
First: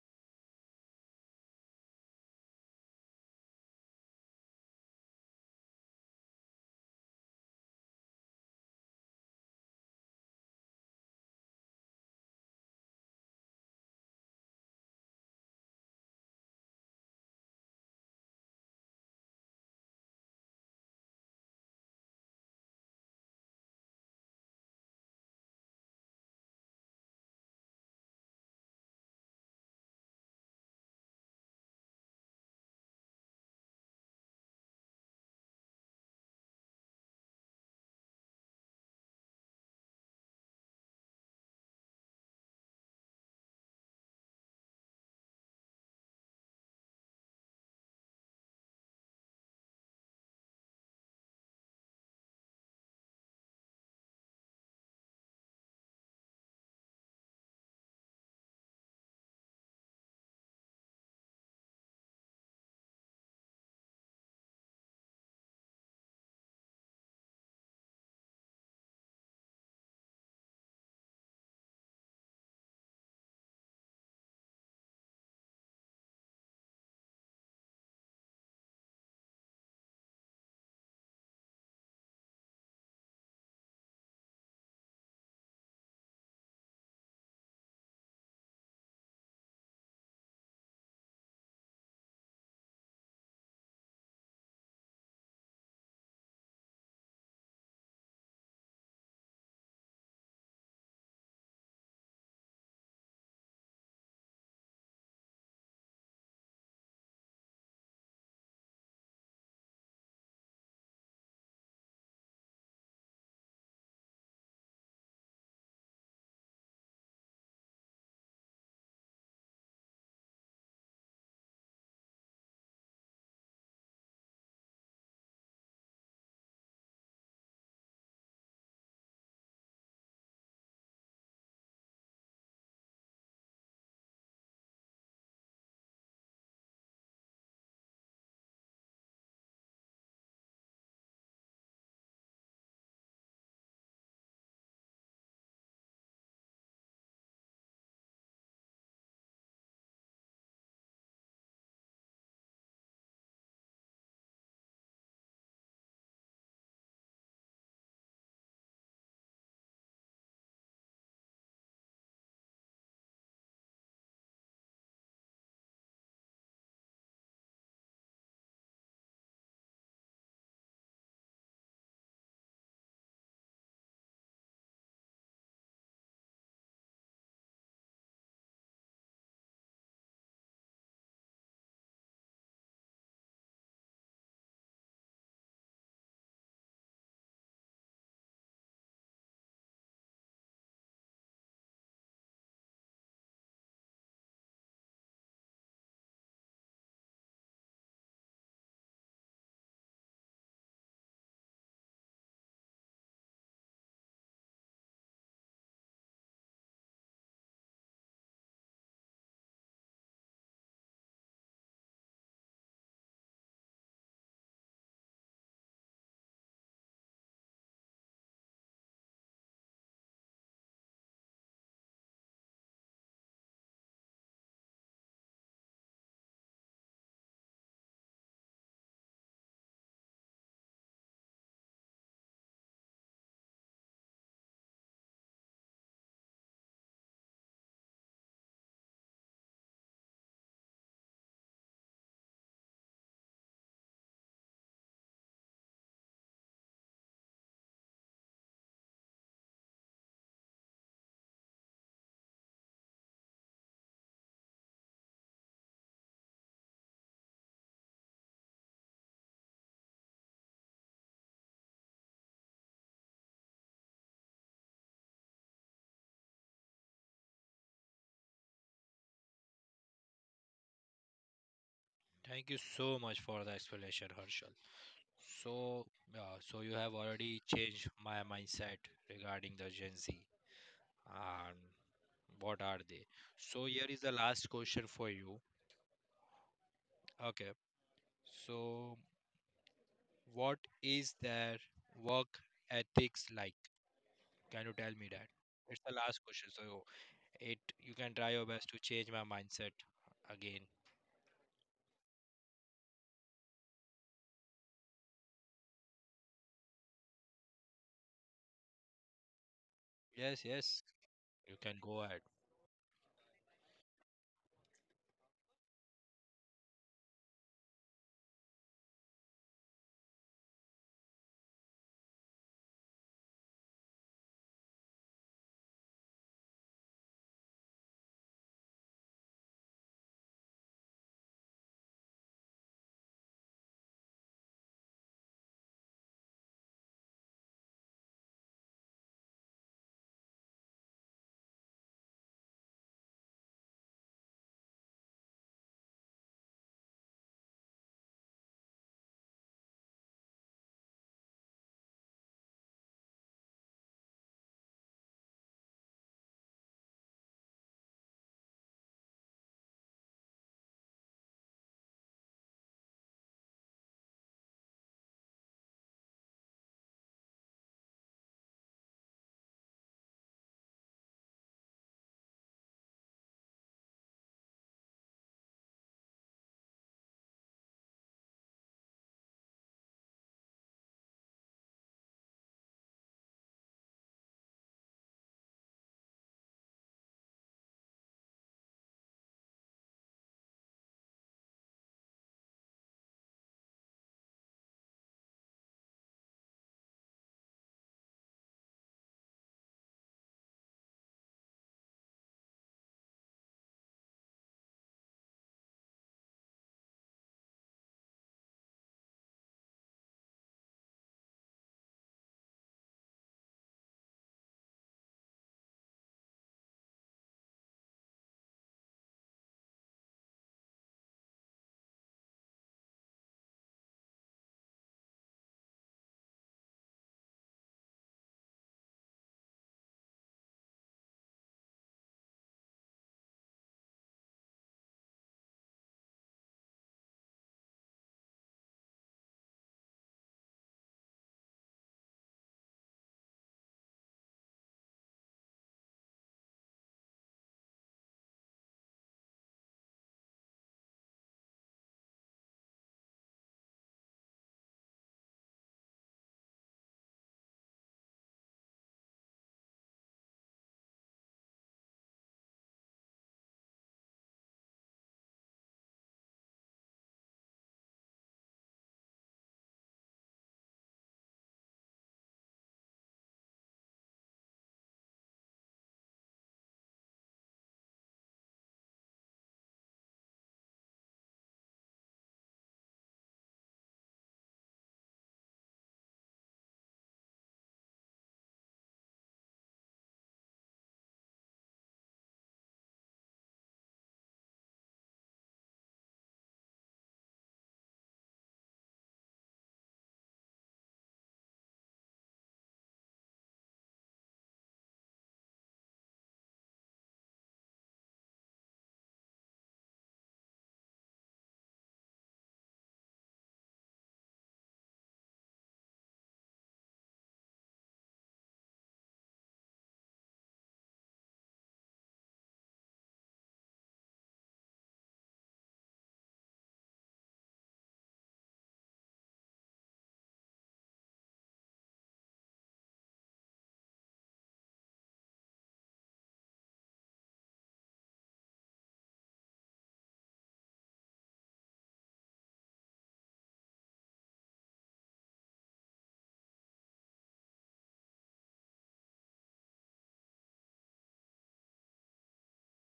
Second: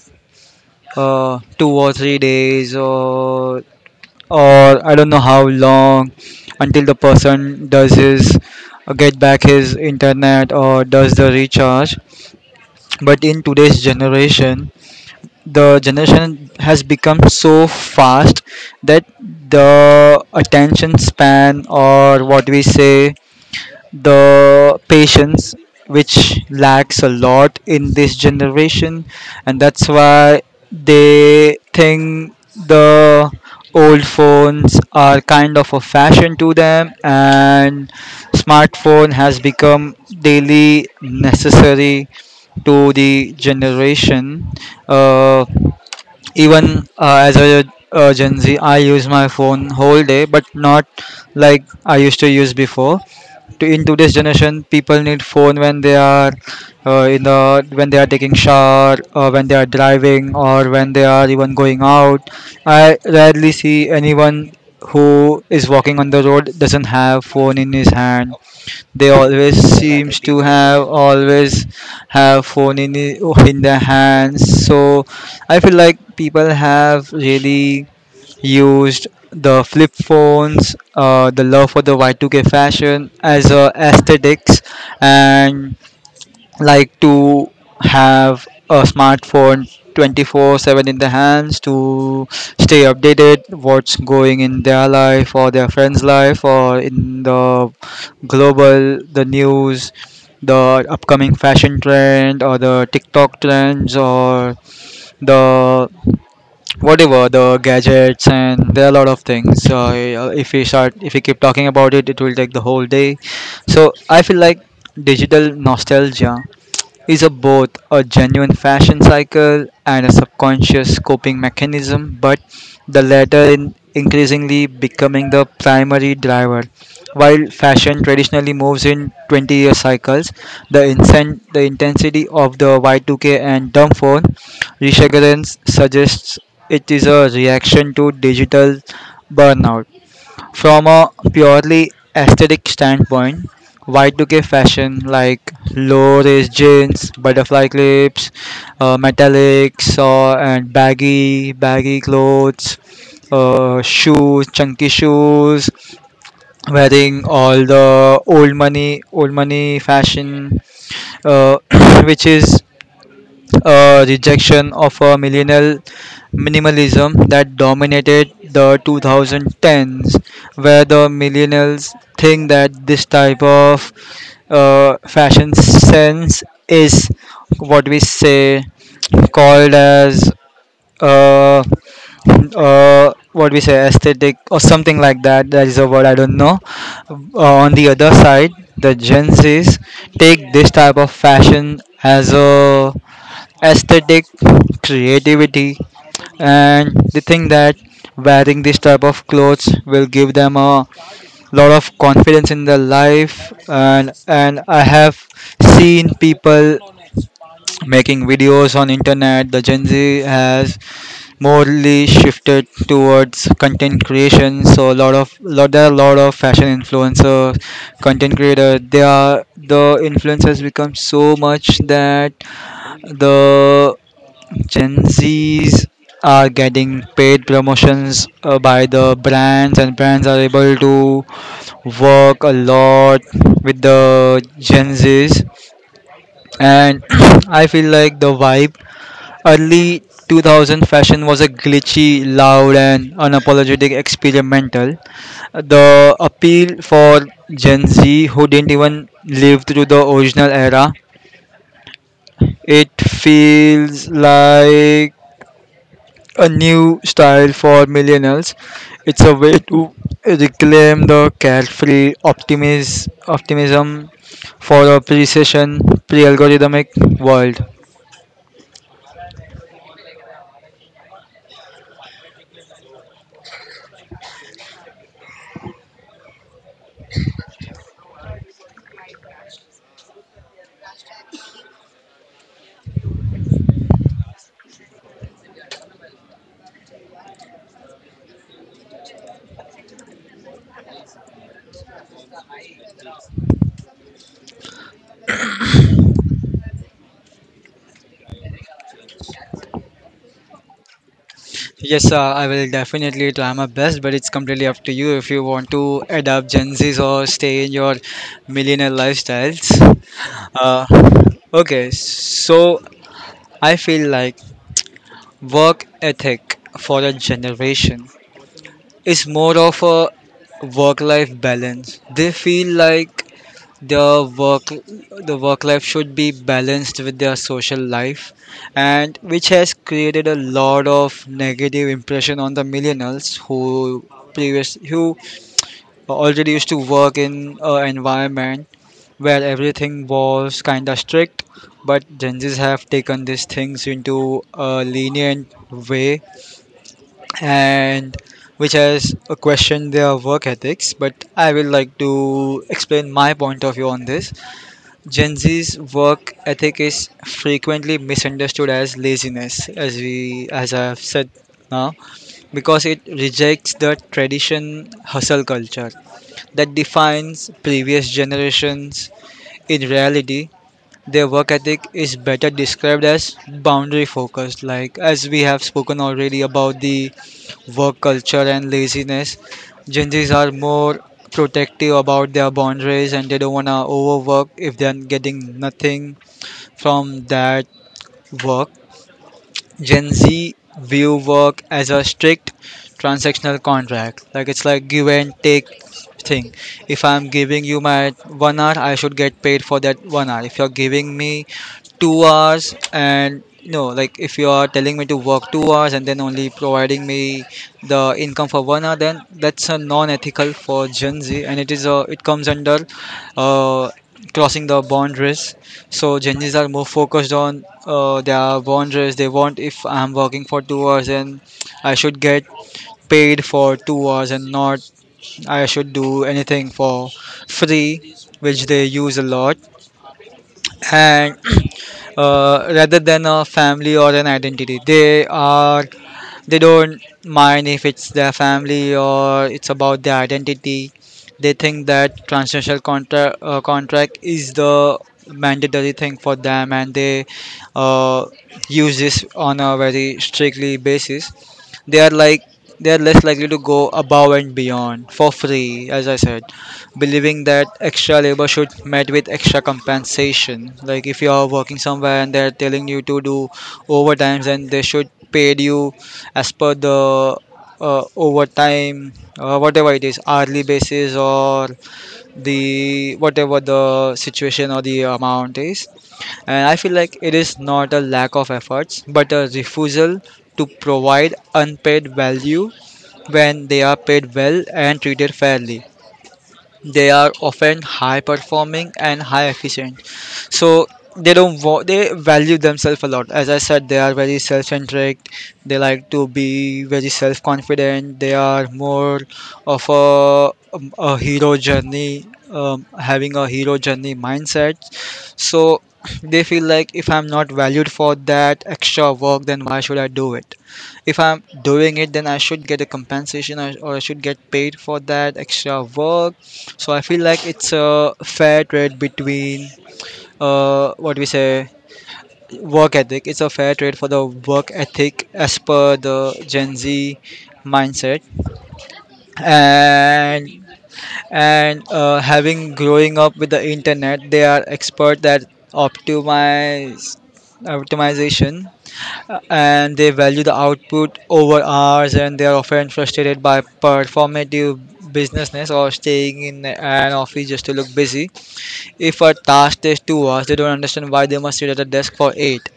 S2: 2 or 3 days or I don't know how long until the person does his get back his internet or does the recharge. But in today's generation, the generation has become so fast that the attention span, or what we say, the patience, which lacks a lot in this generation, and that's why they think the old phones are kind of a fashion to them and smartphone has become daily necessary to the generation. uh, Even as a gen z, I use my phone whole day but not like I used to use before. In today's generation, people need phone when they are in the when they are taking shower, or when they are driving, or when they are even going out. I rarely see anyone who is walking on the road doesn't have phone in his hand. They always seems to have phone in in their hands. So I feel like people have really used the flip phones, the love for the Y2K fashion as a aesthetics, and like to have a smartphone 24/7 in the hands to stay updated what's going in their life or their friends life or in the global the news, the upcoming fashion trend or the tiktok trends or the whatever the gadgets. And there are a lot of things if we keep talking about it, it will take the whole day. So I feel like digital nostalgia is a both a genuine fashion cycle and a subconscious coping mechanism, but the latter in increasingly becoming the primary driver. While fashion traditionally moves in 20-year cycles, the intensity of the Y2K and dumb phone resurgence suggests it is a reaction to digital burnout. From a purely aesthetic standpoint, Y2K fashion like low waist jeans, butterfly clips, metallics, and baggy clothes, chunky shoes, wearing all the old money fashion, uh, which is rejection of a millennial minimalism that dominated the 2010s, where the millennials think that this type of fashion sense is what we say called as uh, what we say aesthetic or something like that. That is a word I don't know. On the other side, the Gen Zs take this type of fashion as a aesthetic, creativity, and they think that wearing this type of clothes will give them a lot of confidence in their life. And I have seen people making videos on internet. The Gen Z has morely shifted towards content creation. So a lot of lot there are a lot of fashion influencers, content creators. The influence has become so much that the Gen Zs are getting paid promotions by the brands, and brands are able to work a lot with the Gen Zs. And I feel like the vibe early 2000 fashion was a glitchy, loud, and unapologetic experimental. The appeal for Gen Z who didn't even live through the original era, it feels like a new style for millennials. It's a way to reclaim the carefree optimism for a pre-session, pre-algorithmic world.
S1: Thank you so much for the explanation, Herschel. So, so you have already changed my mindset regarding the Gen Z and what are they? So here is the last question for you. Okay. So what is their work ethics like? Can you tell me that? It's the last question, so it you can try your best to change my mindset again.
S2: Yes, I will definitely try my best, but it's completely up to you if you want to adapt Gen Z's or stay in your millionaire lifestyles.
S1: Yes, yes,
S2: Uh,
S1: you can
S2: okay,
S1: go ahead.
S2: so I feel like work ethic for a generation is more of a work life balance. They feel like their work the work life should be balanced with their social life, and which has created a lot of negative impression on the millennials who previous who already used to work in an environment where everything was kind of strict, but gen z's have taken these things into a lenient way, and which has questioned their work ethics. But I will like to explain my point of view on this. Gen Z's work ethic is frequently misunderstood as laziness, as I have said now, because it rejects the tradition hustle culture that defines previous generations. In reality, their work ethic is better described as boundary focused, like as we have spoken already about the work culture and laziness. Gen Zs are more protective about their boundaries and they don't want to overwork if they're getting nothing from that work. Gen Z view work as a strict transactional contract. Like it's like give and take thing. If I'm giving you my one hour, I should get paid for that one hour. If you're giving me 2 hours and no, like if you are telling me to work 2 hours and then only providing me the income for 1 hour, then that's a non-ethical for Gen Z, and it is a it comes under uh, crossing the boundaries. So Gen Zs are more focused on their boundaries. They want if I'm working for 2 hours, then I should get paid for 2 hours and not I should do anything for free, which they use a lot. And Rather than a family or an identity, they don't mind if it's their family or it's about their identity. They think that transnational contract contract is the mandatory thing for them, and they uh, use this on a very strictly basis. They are like they are less likely to go above and beyond for free, as I said, believing that extra labor should met with extra compensation. Like if you are working somewhere and they're telling you to do overtimes, and they should pay you as per the overtime, whatever it is, hourly basis or the whatever the situation or the amount is. And I feel like it is not a lack of efforts, but a refusal to provide unpaid value. When they are paid well and treated fairly, they are often high performing and high efficient. So they don't wa- they value themselves a lot. As I said, they are very self-centric. They like to be very self-confident. They are more of a hero journey, having a hero journey mindset. So they feel like if I'm not valued for that extra work, then why should I do it? If I'm doing it, then I should get a compensation, or I should get paid for that extra work. So I feel like it's a fair trade between what we say work ethic. It's a fair trade for the work ethic as per the Gen Z mindset. And and uh, having growing up with the internet, they are expert at optimize optimization. And they value the output over hours, and they are often frustrated by performative businessness or staying in an office just to look busy. If a task takes 2 hours, they don't understand why they must sit at a desk for 8.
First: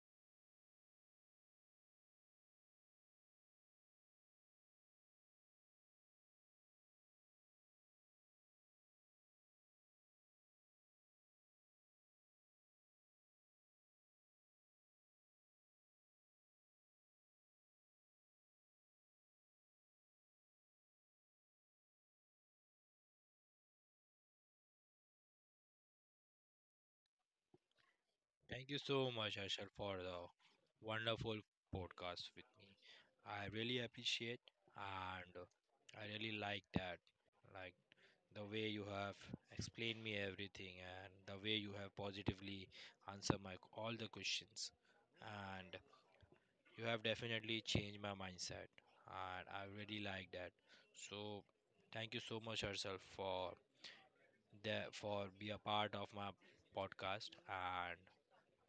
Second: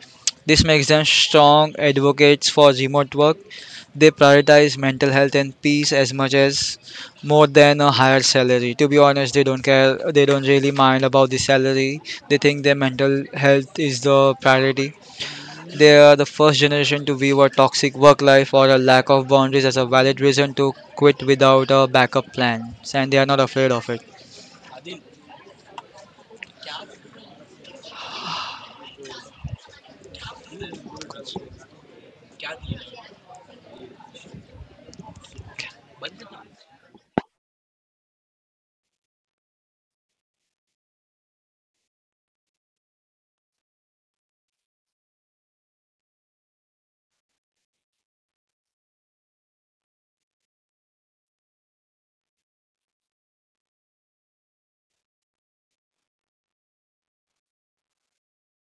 S2: This makes them strong advocates for remote work. They prioritize mental health and peace as much as more than a higher salary. To be honest, they don't care, they don't really mind about the salary. They think their mental health is the priority. They are the first generation to view a toxic work life or a lack of boundaries as a valid reason to quit without a backup plan, and they are not afraid of it.
S1: Thank you so much, Arshad, for the wonderful podcast with me. I really appreciate, and I really like that. Like the way you have explained me everything and the way you have positively answered my all the questions. And you have definitely changed my mindset, and I really like that. So, thank you so much, Herself, for the for be a part of my podcast and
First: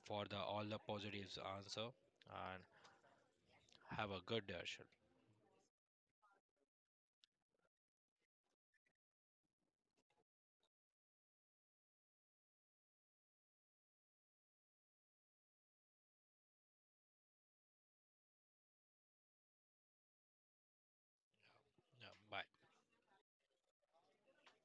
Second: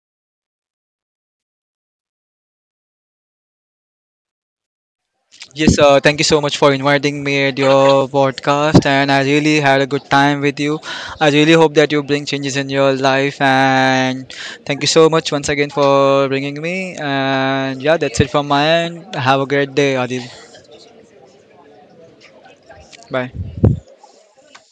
S1: for the all the positives answer. And have a good day, Herschel.
S2: Yes, thank you so much for inviting me at your podcast, and I really had a good time with you. I really hope that you bring changes in your life, and thank you so much once again for bringing me. And yeah, that's it from my end. Have a great day, Adil.
S1: Yeah, bye.
S2: Bye.